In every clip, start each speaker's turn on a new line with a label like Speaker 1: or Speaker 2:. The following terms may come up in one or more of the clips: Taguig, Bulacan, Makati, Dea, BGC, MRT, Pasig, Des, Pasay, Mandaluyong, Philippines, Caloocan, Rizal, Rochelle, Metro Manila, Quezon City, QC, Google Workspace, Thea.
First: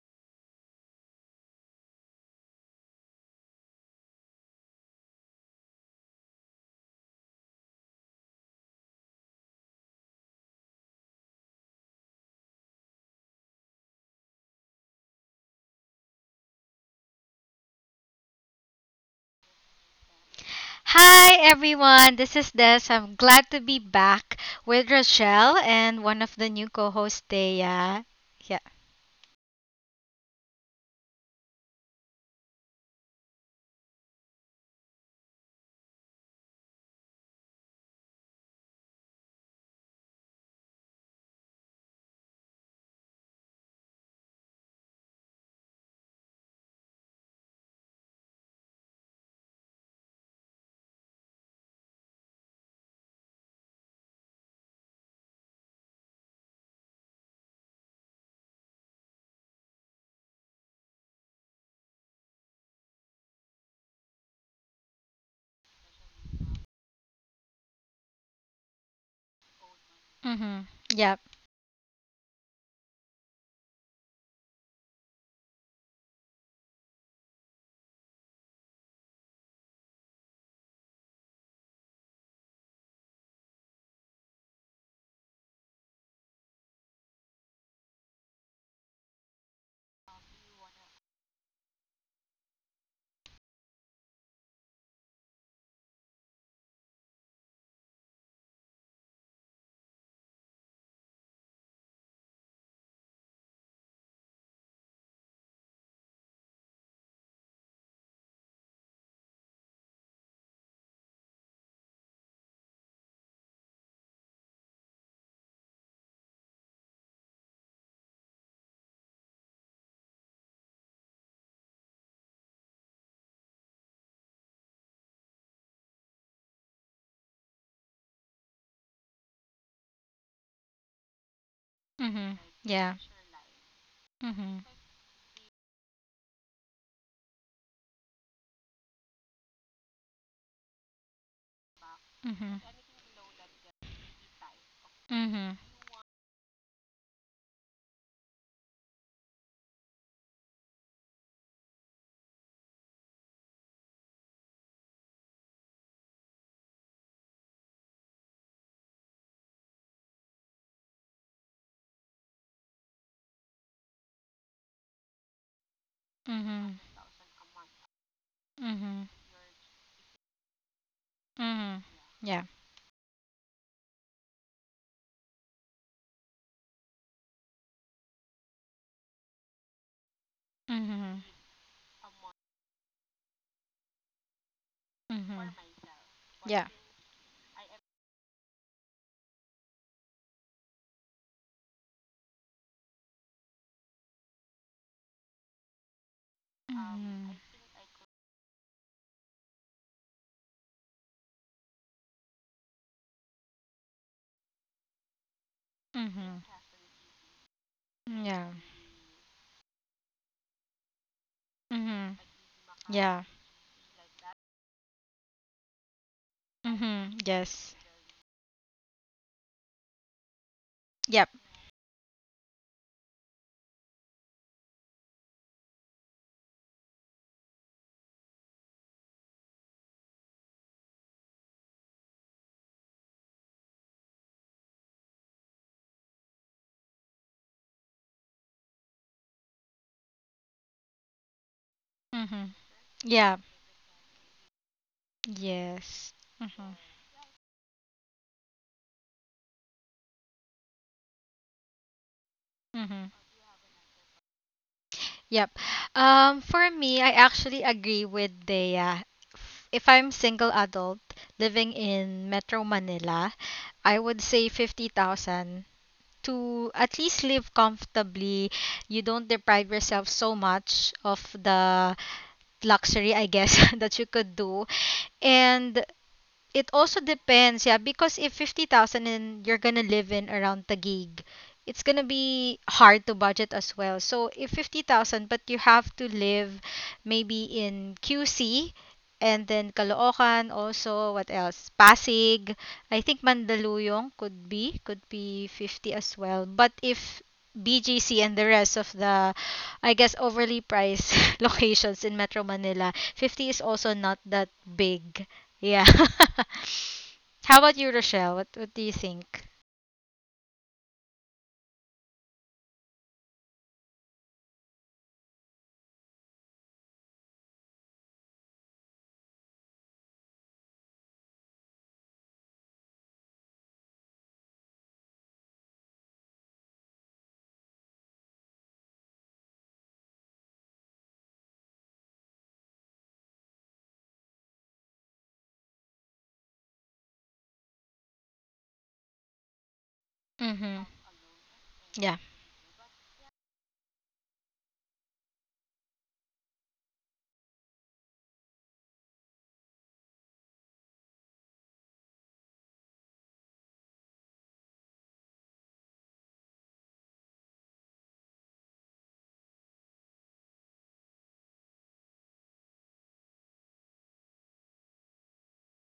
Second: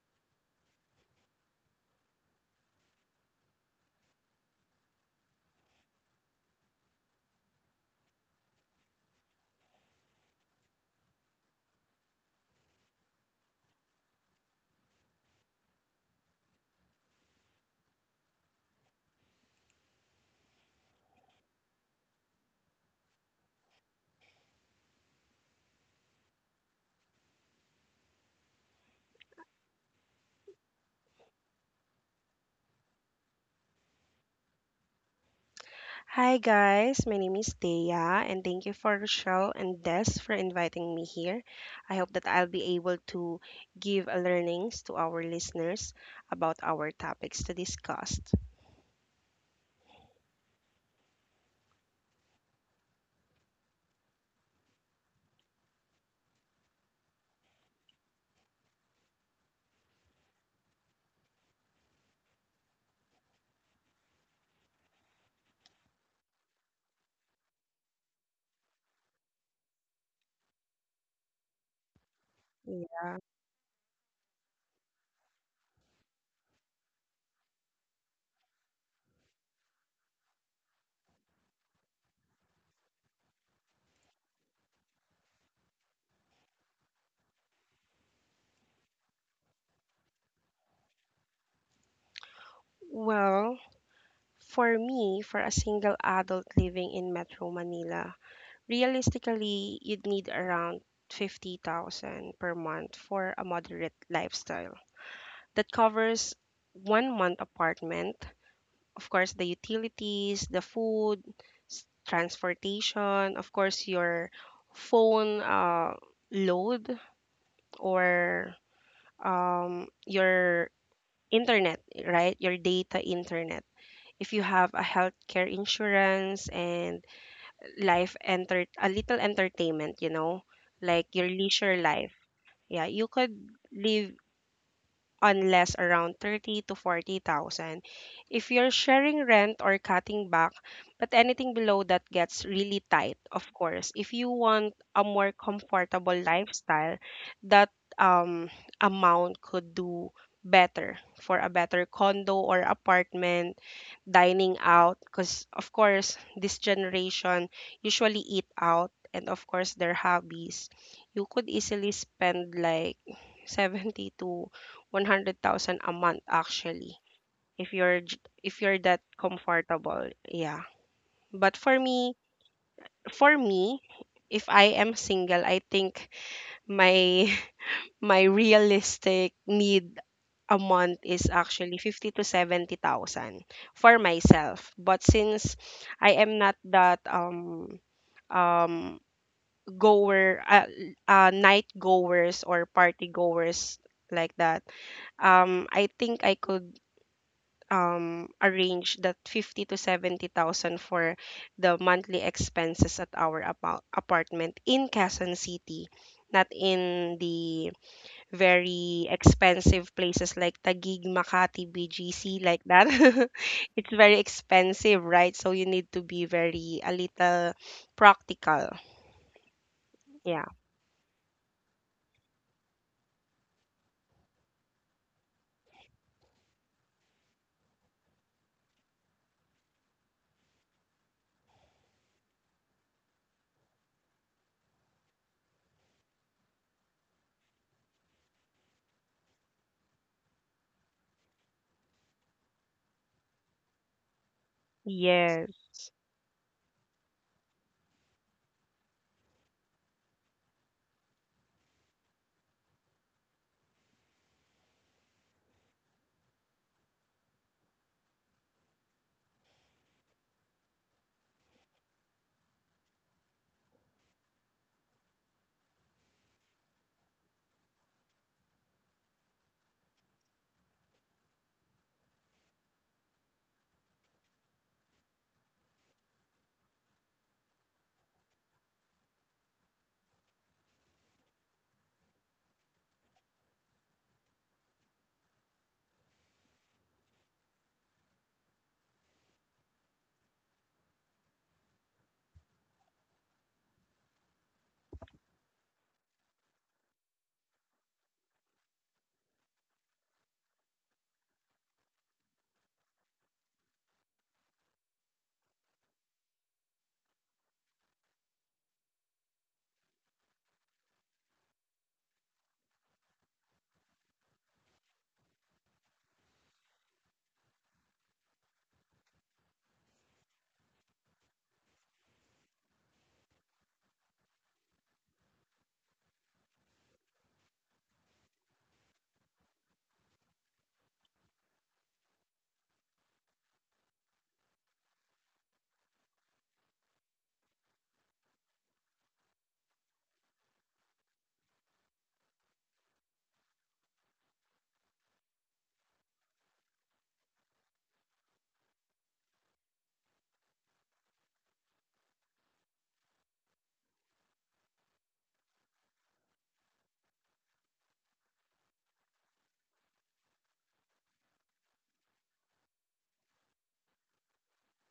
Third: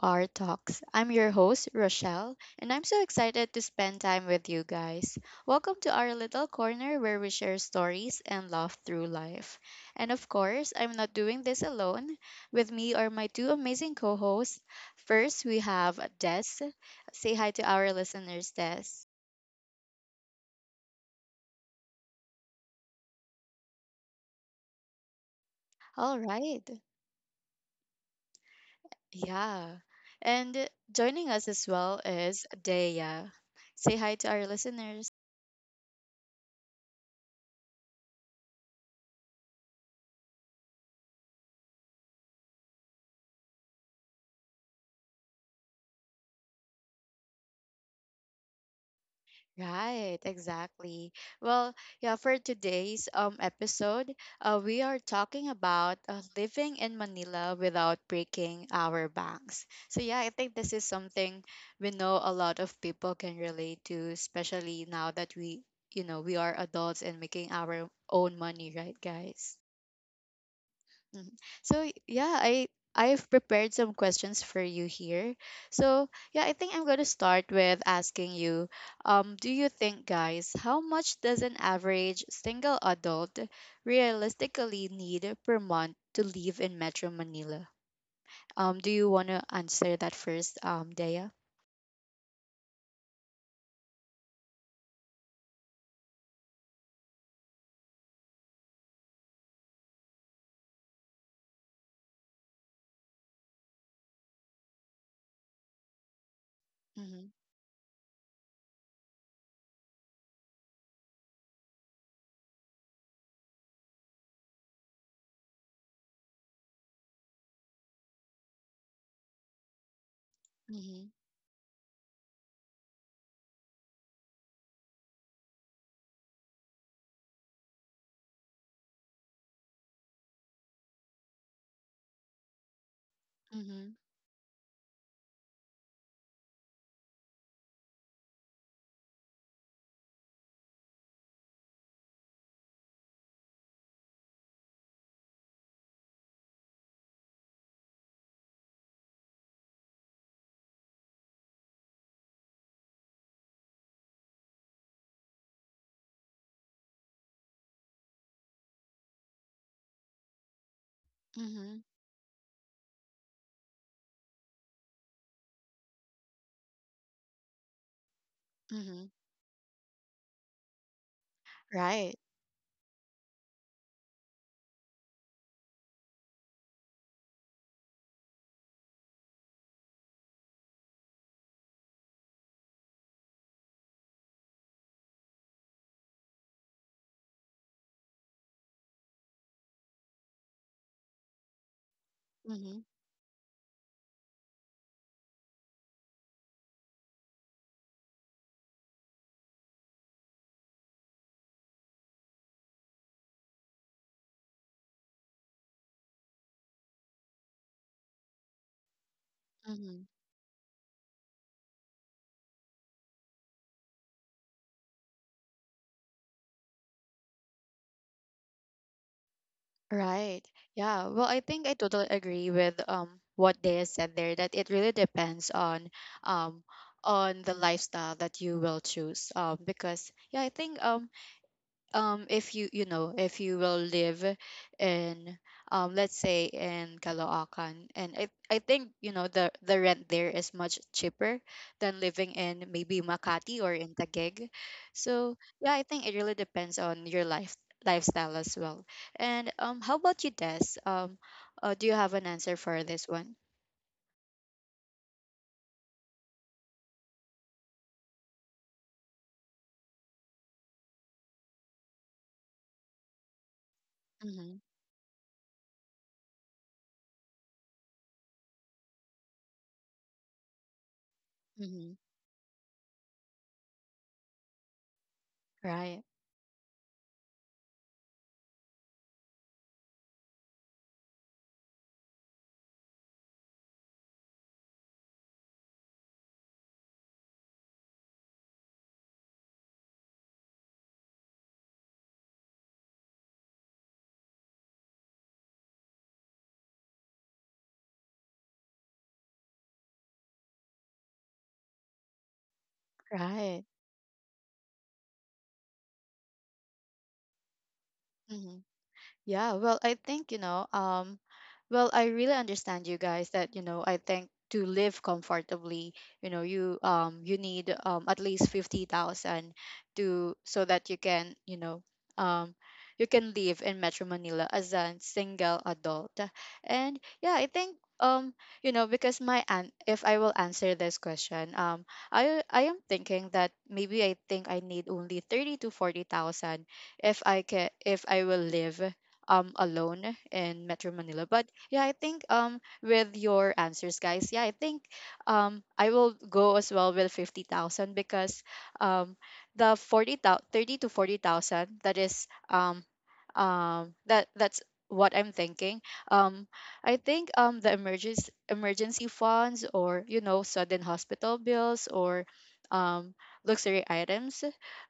Speaker 1: our talks. I'm your host, Rochelle, and I'm so excited to spend time with you guys. Welcome to our little corner where we share stories and laugh through life. And of course, I'm not doing this alone. With me are my two amazing co hosts. First, we have Des. Say hi to our listeners, Des.
Speaker 2: Hi everyone, this is Des. I'm glad to be back with Rochelle and
Speaker 1: All
Speaker 2: one of the
Speaker 1: right.
Speaker 2: new co-hosts, Dea. Yeah.
Speaker 1: Yeah. And joining us as well is Dea. Say hi to our listeners.
Speaker 3: Hi guys, my name is Thea and thank you for Rochelle and Des for inviting me here. I hope that I'll be able to give a learnings to our listeners about our topics to discuss.
Speaker 1: Right, exactly. Well, yeah, for today's episode, we are talking about living in Manila without breaking our banks. So yeah, I think this is something we know a lot of people can relate to, especially now that we, we are adults and making our own money, right, guys?
Speaker 2: Mhm. Yep.
Speaker 1: Mhm. So yeah,
Speaker 3: Yeah.
Speaker 1: I've prepared some questions for you here. So yeah, I think I'm gonna start with asking you, do you think, guys, how much does an average single adult realistically need per month to live in Metro Manila? Do you wanna answer that first, Dea?
Speaker 3: Well, for me, for a single adult living in Metro Manila, realistically, you'd need around 50,000 per month for a moderate lifestyle that covers one
Speaker 1: Mhm.
Speaker 3: month apartment, of course the utilities, the food, transportation, of course your phone load or your
Speaker 1: Mhm.
Speaker 3: internet, right? Your data internet. If you have a healthcare insurance and life enter a little entertainment, like your leisure life.
Speaker 2: Mhm.
Speaker 3: Yeah,
Speaker 2: Yeah.
Speaker 3: you could
Speaker 1: Mhm.
Speaker 3: live
Speaker 2: Mhm.
Speaker 3: unless around 30 to 40,000 if you're sharing rent or cutting back, but anything below that gets
Speaker 2: Mhm.
Speaker 3: really tight. Of course, if you want a more
Speaker 2: Mhm.
Speaker 3: comfortable lifestyle, that um amount could do better for a better condo or apartment, dining out, because of course this generation usually eat out, and of course their hobbies. You could
Speaker 1: Mhm.
Speaker 3: easily spend like 70 to 100,000 a month
Speaker 2: Mhm.
Speaker 3: actually if you're j- if you're that
Speaker 2: Mhm.
Speaker 1: Mhm.
Speaker 3: comfortable, yeah. But for
Speaker 2: Mhm.
Speaker 3: me
Speaker 1: Right.
Speaker 2: Yeah.
Speaker 3: for me if I am single, I think my my realistic need a month
Speaker 2: Mhm.
Speaker 3: is actually 50 to 70,000 for myself, but
Speaker 2: Mhm.
Speaker 3: since I am not
Speaker 2: Yeah.
Speaker 3: that um goer night goers or
Speaker 1: Mhm.
Speaker 3: party goers, like that, I think I could
Speaker 2: Mhm.
Speaker 3: a range that 50 to 70,000 for the monthly expenses at our apartment in Quezon City,
Speaker 2: Mhm.
Speaker 3: not in the
Speaker 2: Yeah.
Speaker 3: very expensive
Speaker 1: Mhm.
Speaker 3: places like Taguig, Makati,
Speaker 2: Mhm.
Speaker 3: BGC, like that.
Speaker 2: Yeah.
Speaker 3: It's very expensive, right? So you need to be very a
Speaker 2: Mhm.
Speaker 3: little
Speaker 2: Yes.
Speaker 3: practical.
Speaker 1: Right.
Speaker 3: Yeah.
Speaker 1: Yeah. Well,
Speaker 2: Yep.
Speaker 1: I think I totally agree with what they said there, that it really depends um on the lifestyle that you will choose. Because yeah, I think if you, you know, if you will live in, let's say in Caloocan, and I think you know the rent there is much cheaper than living
Speaker 2: Mhm.
Speaker 1: in maybe
Speaker 2: Yeah.
Speaker 1: Makati or in Taguig. So
Speaker 3: Yes.
Speaker 1: yeah, I think
Speaker 2: Yes.
Speaker 1: it really
Speaker 2: Mhm.
Speaker 1: depends on your lifestyle as well. And um, how about you, Des? um uh, do you have an answer for this
Speaker 2: Mhm.
Speaker 1: one?
Speaker 2: Yep. For me, I actually agree with Dea. If I'm single adult living in Metro Manila, I would say
Speaker 1: Mm-hmm,
Speaker 2: 50,000 to at least live comfortably. You don't deprive yourself so much of the
Speaker 1: mm-hmm.
Speaker 2: luxury, I guess, that you could do. And
Speaker 1: Right.
Speaker 2: it also depends, yeah, because if 50,000 and you're gonna live in around Taguig, it's gonna be hard to budget as well. So if 50,000 but you have to live maybe in QC and then Caloocan also, what else? Pasig. I think Mandaluyong could be 50 as well. But if BGC and the rest of the, I guess, overly priced locations in Metro Manila, 50 is also not
Speaker 1: Right.
Speaker 2: that big. Yeah. How about you, Rochelle? What do you think?
Speaker 1: Yeah, well, I think, you know, well, I really understand you guys that, you know, I think to live comfortably, you know, you you need at least 50,000, to so that you can, you know, um you can live in Metro Manila as a single adult. And yeah, I think um, you know, because my aunt, if I will answer this question, I am thinking that maybe I think I need only 30 to 40,000 if I can, if I will live
Speaker 2: Mhm.
Speaker 1: alone in Metro
Speaker 2: Yeah.
Speaker 1: Manila. But yeah, I think um, with your answers, guys, yeah, I think I will go as well with 50,000, because um the 40,000, 30 to 40,000, that is that's what I'm thinking. Um, I think um, the emergency funds, or you know, sudden hospital bills or um luxury items,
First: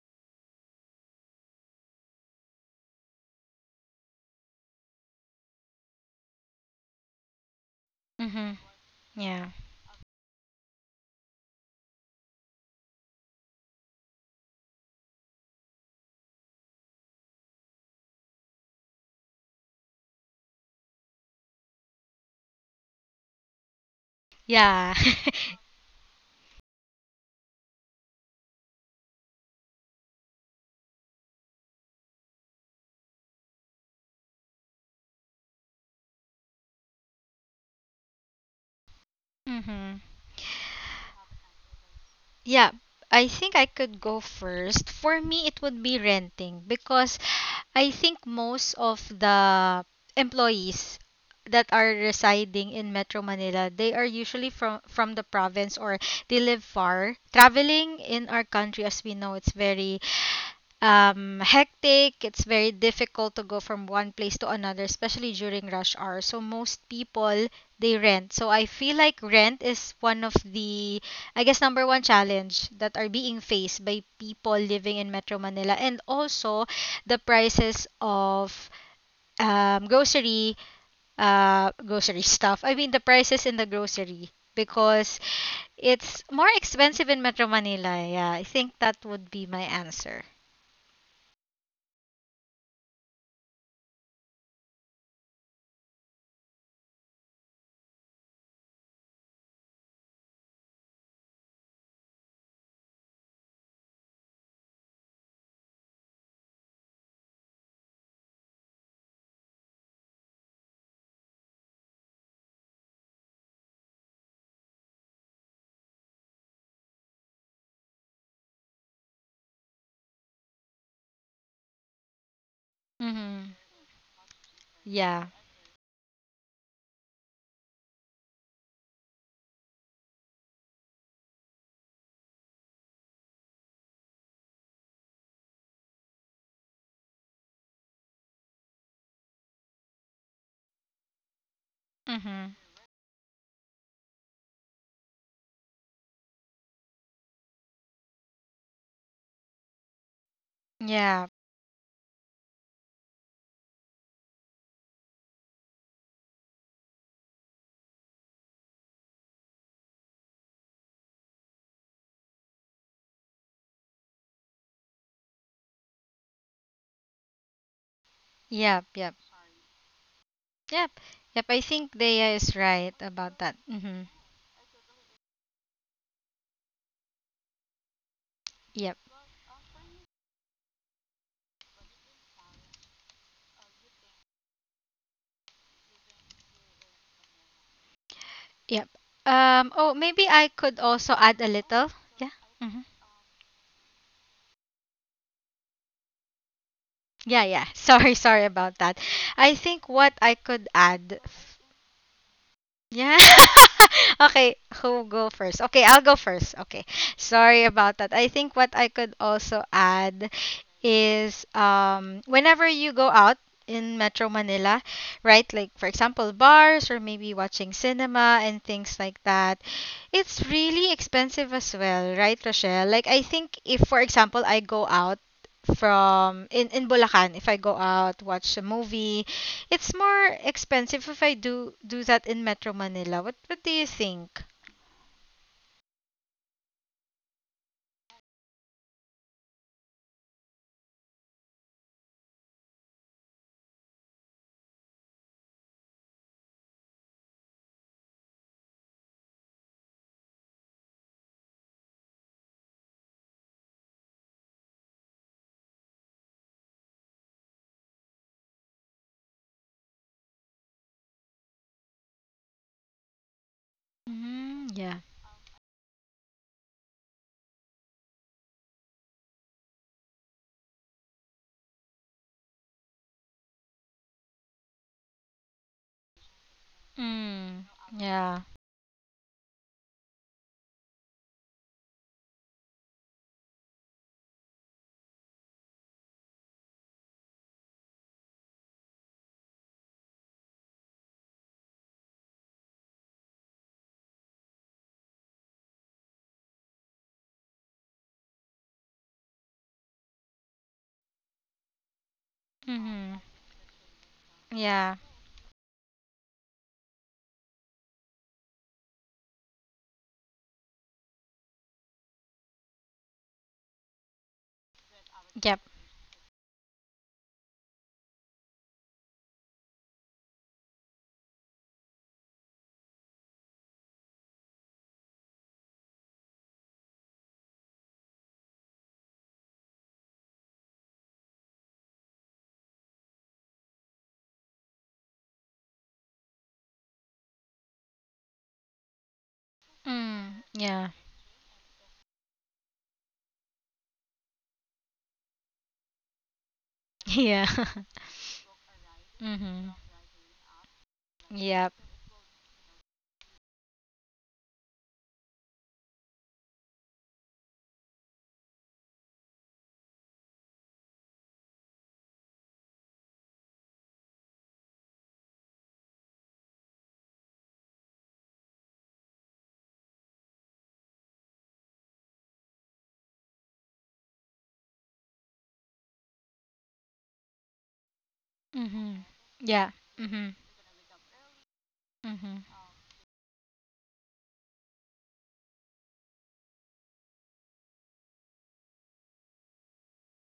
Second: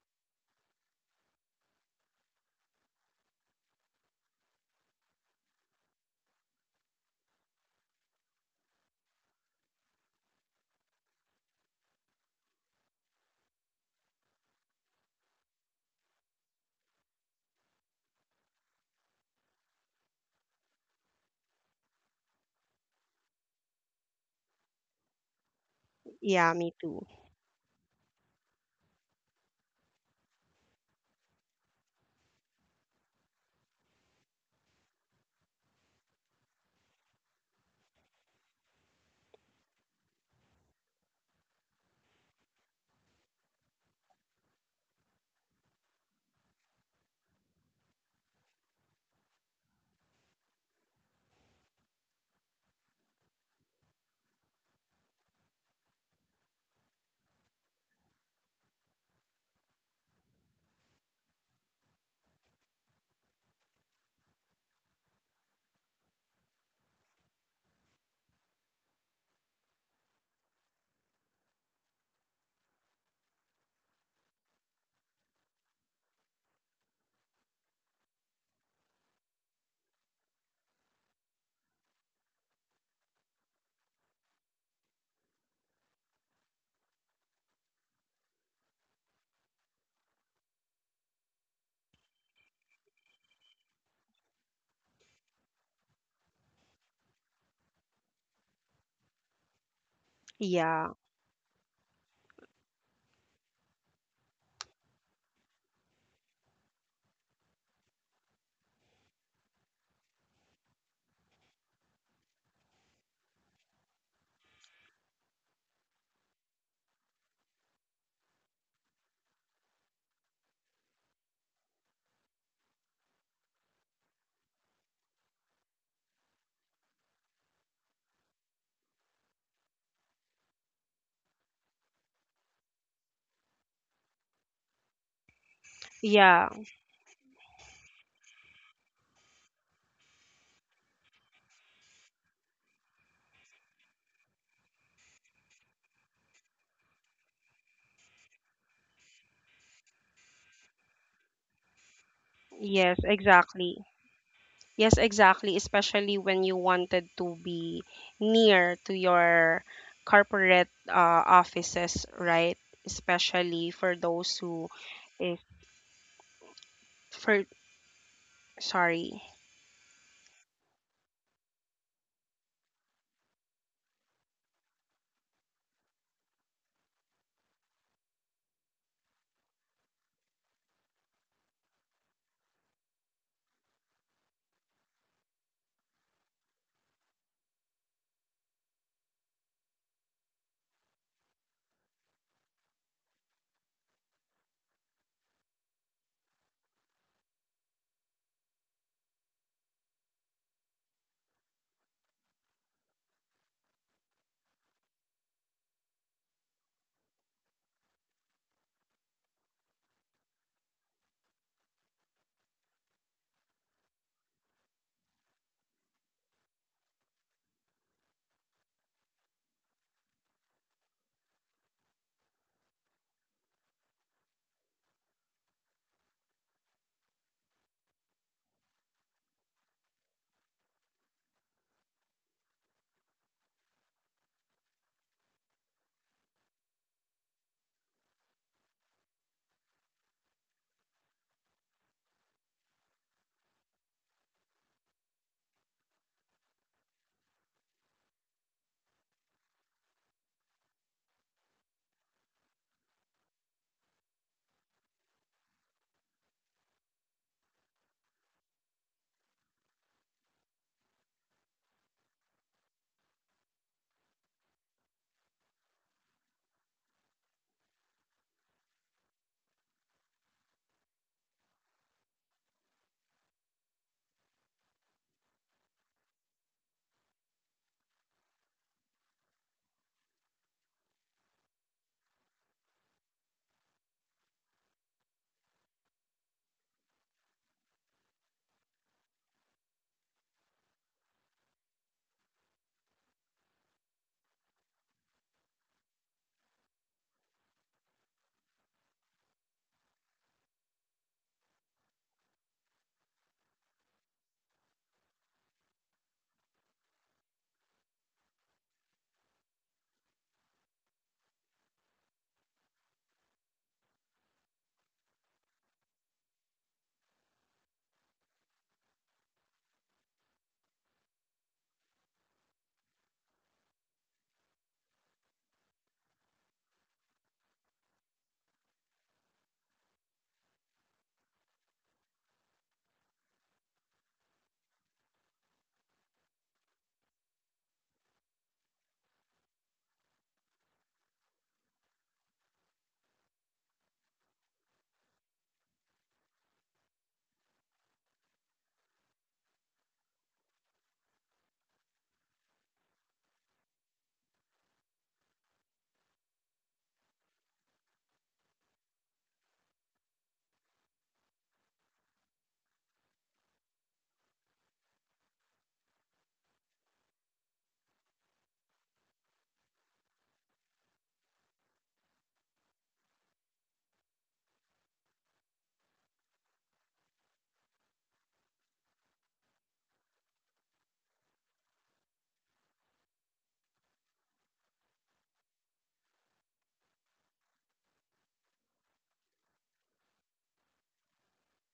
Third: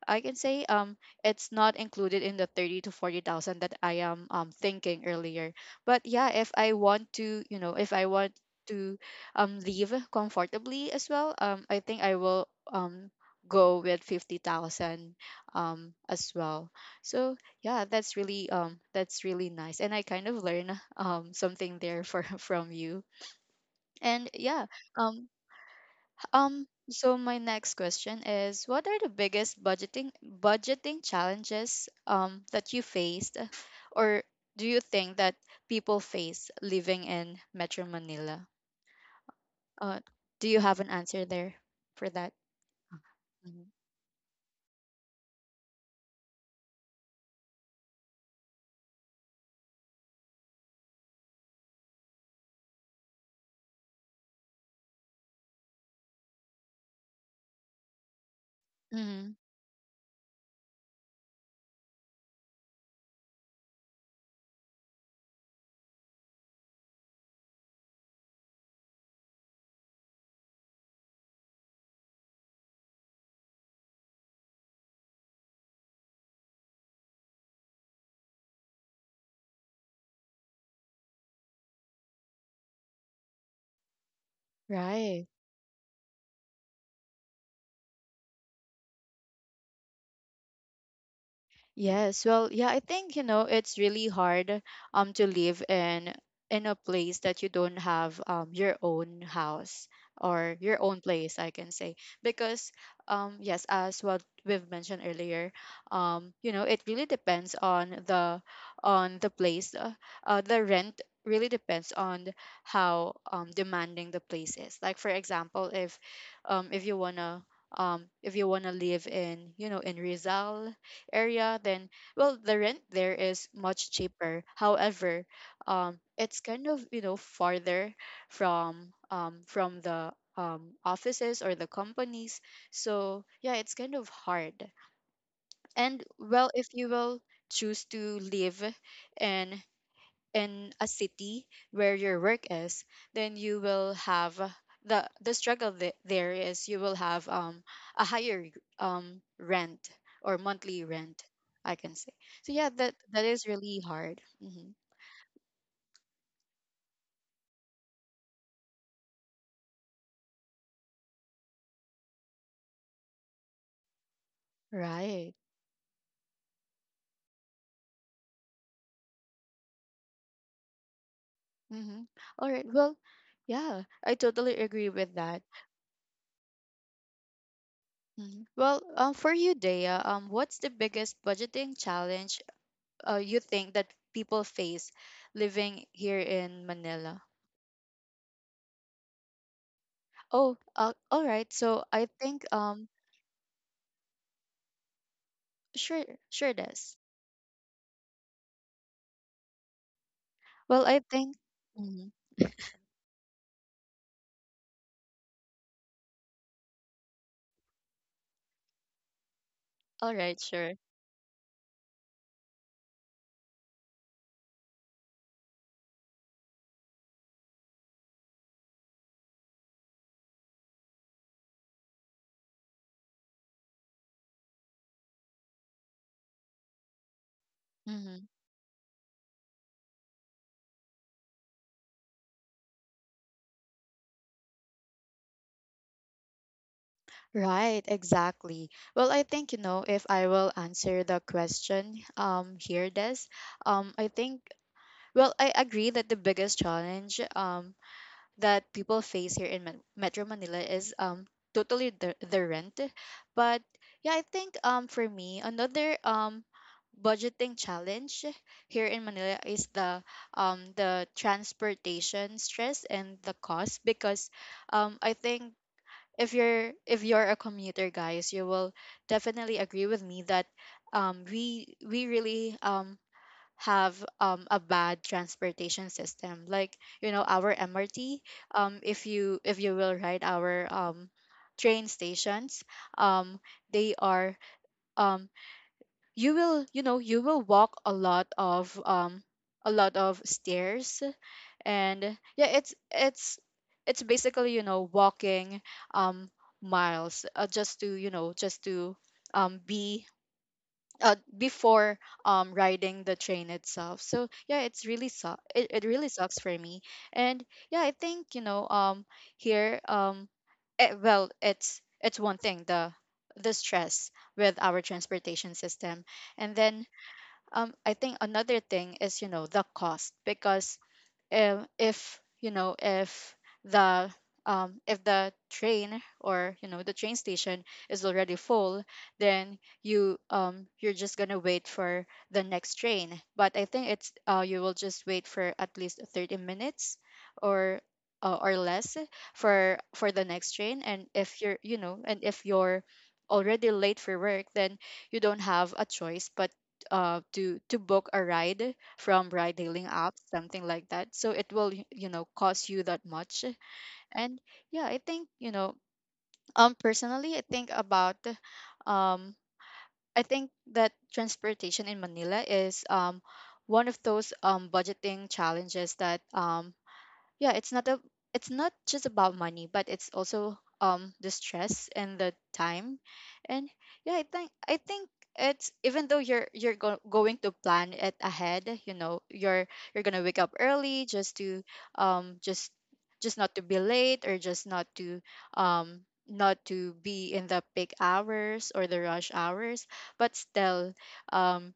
Speaker 1: I can say um, it's not included in the 30 to 40,000 that I am, thinking earlier. But yeah, if I want to, you know, if I want
Speaker 2: Mhm.
Speaker 1: to,
Speaker 2: Yeah.
Speaker 1: leave comfortably as well, I think I will, go with 50,000, as well. So yeah, that's really, that's really nice. And I kind of learn, something there for, from you. And yeah,
Speaker 2: Yeah.
Speaker 1: um,
Speaker 3: Yeah, me too.
Speaker 1: so my next question is, what are the biggest budgeting challenges um, that you faced, or do you think that people face living in Metro Manila?
Speaker 2: Mhm.
Speaker 1: Uh, do you have an answer there for that?
Speaker 2: Yeah. I think I could go first. For me, it would be renting because I think most of the employees that are residing in Metro Manila, they are usually from the province or they live far. Traveling in our country, as we know,
Speaker 1: Mm-hmm.
Speaker 2: it's very hectic. It's very difficult to go from one place to another, especially during rush hour. So most people, they rent. So I feel like rent is one of the, I guess, number one challenge that are being faced by people living in Metro Manila. And also the prices of um grocery grocery stuff. I mean, the prices in the grocery, because
Speaker 1: Right.
Speaker 2: it's more expensive in Metro Manila. Yeah, I think that would be my answer.
Speaker 1: Yes, well, yeah, I think, you know, it's really hard to live in a place that you don't have um, your own house or your
Speaker 3: Yeah.
Speaker 1: own place, I can say. Because um, yes, as what we've mentioned earlier, you know, it really depends on the place. Uh, the rent really depends on how um, demanding the place is. Like for example, if um if you wanna if you wanna live in, you know, in Rizal area, then well, the rent there is much
Speaker 2: Mhm.
Speaker 1: cheaper. However,
Speaker 2: Yeah.
Speaker 1: it's kind of, you know, farther from the offices or the companies. So yeah, it's kind of hard. And
Speaker 3: Yeah.
Speaker 1: well, if you will choose to live in a city where your work is, then you will
Speaker 2: Mhm.
Speaker 1: have, the struggle there is, you will have um, a higher um, rent or monthly rent, I can say. So yeah,
Speaker 2: Yeah.
Speaker 3: Yes,
Speaker 1: that is
Speaker 3: exactly.
Speaker 1: really hard. Hmm.
Speaker 3: Yes, exactly, especially when you wanted to be near to your corporate offices, right? Especially for those who
Speaker 1: Right.
Speaker 3: is, for, sorry.
Speaker 2: Yep. Yep.
Speaker 1: Mm-hmm. All right. Well,
Speaker 2: Yep. Yep. I
Speaker 1: yeah, I
Speaker 2: think Dea
Speaker 1: totally
Speaker 2: is
Speaker 1: agree with
Speaker 2: right
Speaker 1: that.
Speaker 2: about that. Mhm.
Speaker 1: Mhm. Well, for you, Dea, what's the biggest
Speaker 2: Yep.
Speaker 1: budgeting challenge, you think that people face living here in Manila? Oh, all right.
Speaker 2: Yep.
Speaker 1: So I think
Speaker 2: Oh,
Speaker 1: um,
Speaker 2: maybe I could also add a little. Yeah. Mhm.
Speaker 1: sure, sure this.
Speaker 2: Yeah. Yeah.
Speaker 1: Well, I
Speaker 2: Sorry. Sorry
Speaker 1: think
Speaker 2: about that.
Speaker 1: mhm.
Speaker 2: I think what I could add. Yeah. Okay, who go first? Okay, I'll go first. Okay.
Speaker 1: All right,
Speaker 2: Sorry
Speaker 1: sure.
Speaker 2: about that. I think what I could also add is whenever you go out in Metro Manila, right? Like for example, bars or maybe watching cinema and things like that. It's really expensive as well, right, Rochelle? Like I think if for example I go out
Speaker 1: Hmm.
Speaker 2: from in Bulacan, if I go out watch a movie, it's more expensive if I do that in Metro Manila. What do you think?
Speaker 1: Right, exactly. Well, I think, you know, if I will answer the question um, here this, I think, well, I agree that the biggest challenge um, that people face here in Metro Manila is um, totally the rent. But yeah, I think um, for me, another um, budgeting challenge here in Manila is the transportation stress and the cost. Because I think if
Speaker 2: Mm,
Speaker 1: you're,
Speaker 2: yeah.
Speaker 1: if you're a commuter, guys, you will definitely agree with me that we really um, have a bad transportation system, like you know, our MRT. Um, if you,
Speaker 2: Mm,
Speaker 1: if you will ride
Speaker 2: yeah.
Speaker 1: our train stations, um, they are um, you will, you know, you will walk a lot of stairs. And yeah, it's basically, you know, walking um, miles, just to, you know, just to be, before um, riding the train itself. So yeah, it's
Speaker 2: Mhm.
Speaker 1: really it really sucks for
Speaker 2: Yeah.
Speaker 1: me. And yeah, I think, you know, um, here um, well, it's one thing, the stress with our transportation system. And then
Speaker 2: Yep.
Speaker 1: um, I think another thing is, you know, the cost. Because if you know, the if the train, or you know, the train station is already full, then you um, you're just gonna wait for the next train. But I think it's, uh, you will just wait for at least 30 minutes, or or less for the next train. And if you're, you know,
Speaker 2: Mm,
Speaker 1: and if
Speaker 2: yeah.
Speaker 1: you're already late for work, then you don't have a choice but, uh, to book a ride
Speaker 2: Yeah.
Speaker 1: from ride hailing apps, something like that. So
Speaker 2: Mhm.
Speaker 1: it will you know, cost you that
Speaker 2: Yep.
Speaker 1: much. And yeah, I think, you know, um, personally, I think about um, I think that transportation in Manila is um, one of those um, budgeting challenges that um, yeah, it's not a, it's not just about money, but it's also um, the stress and the time. And yeah, I think it's, even though you're, going to plan it ahead, you know, you're going to wake
Speaker 2: Mhm.
Speaker 1: up early
Speaker 2: Yeah.
Speaker 1: just to
Speaker 2: Mhm.
Speaker 1: um, just not to be
Speaker 2: Mhm.
Speaker 1: late, or just not to um, not to be in the peak hours or the rush hours. But still um,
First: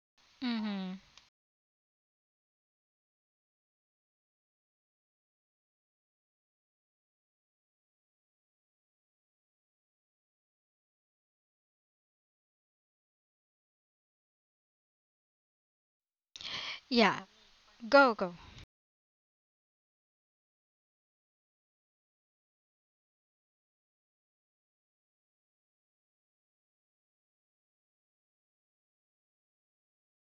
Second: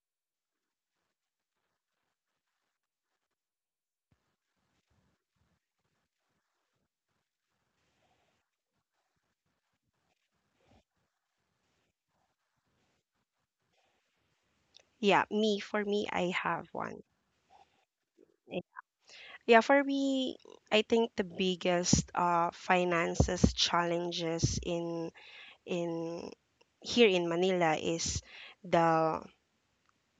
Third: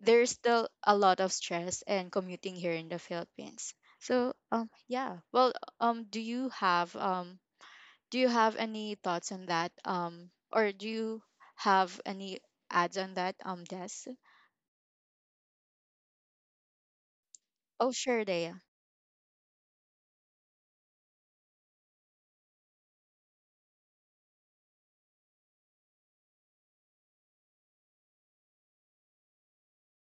Speaker 1: there's still a
Speaker 2: Mhm.
Speaker 1: lot of stress and commuting here in the Philippines. So um, yeah. Well um, do you have um, do you have any thoughts on that? Um, or do you have any ads on that, um, Des?
Speaker 3: Yeah, me for me I have one.
Speaker 2: Yeah.
Speaker 1: Oh
Speaker 2: Go
Speaker 1: sure,
Speaker 2: go.
Speaker 1: Dea.
Speaker 3: Yeah, for me, I think the biggest finances challenges in here in Manila is the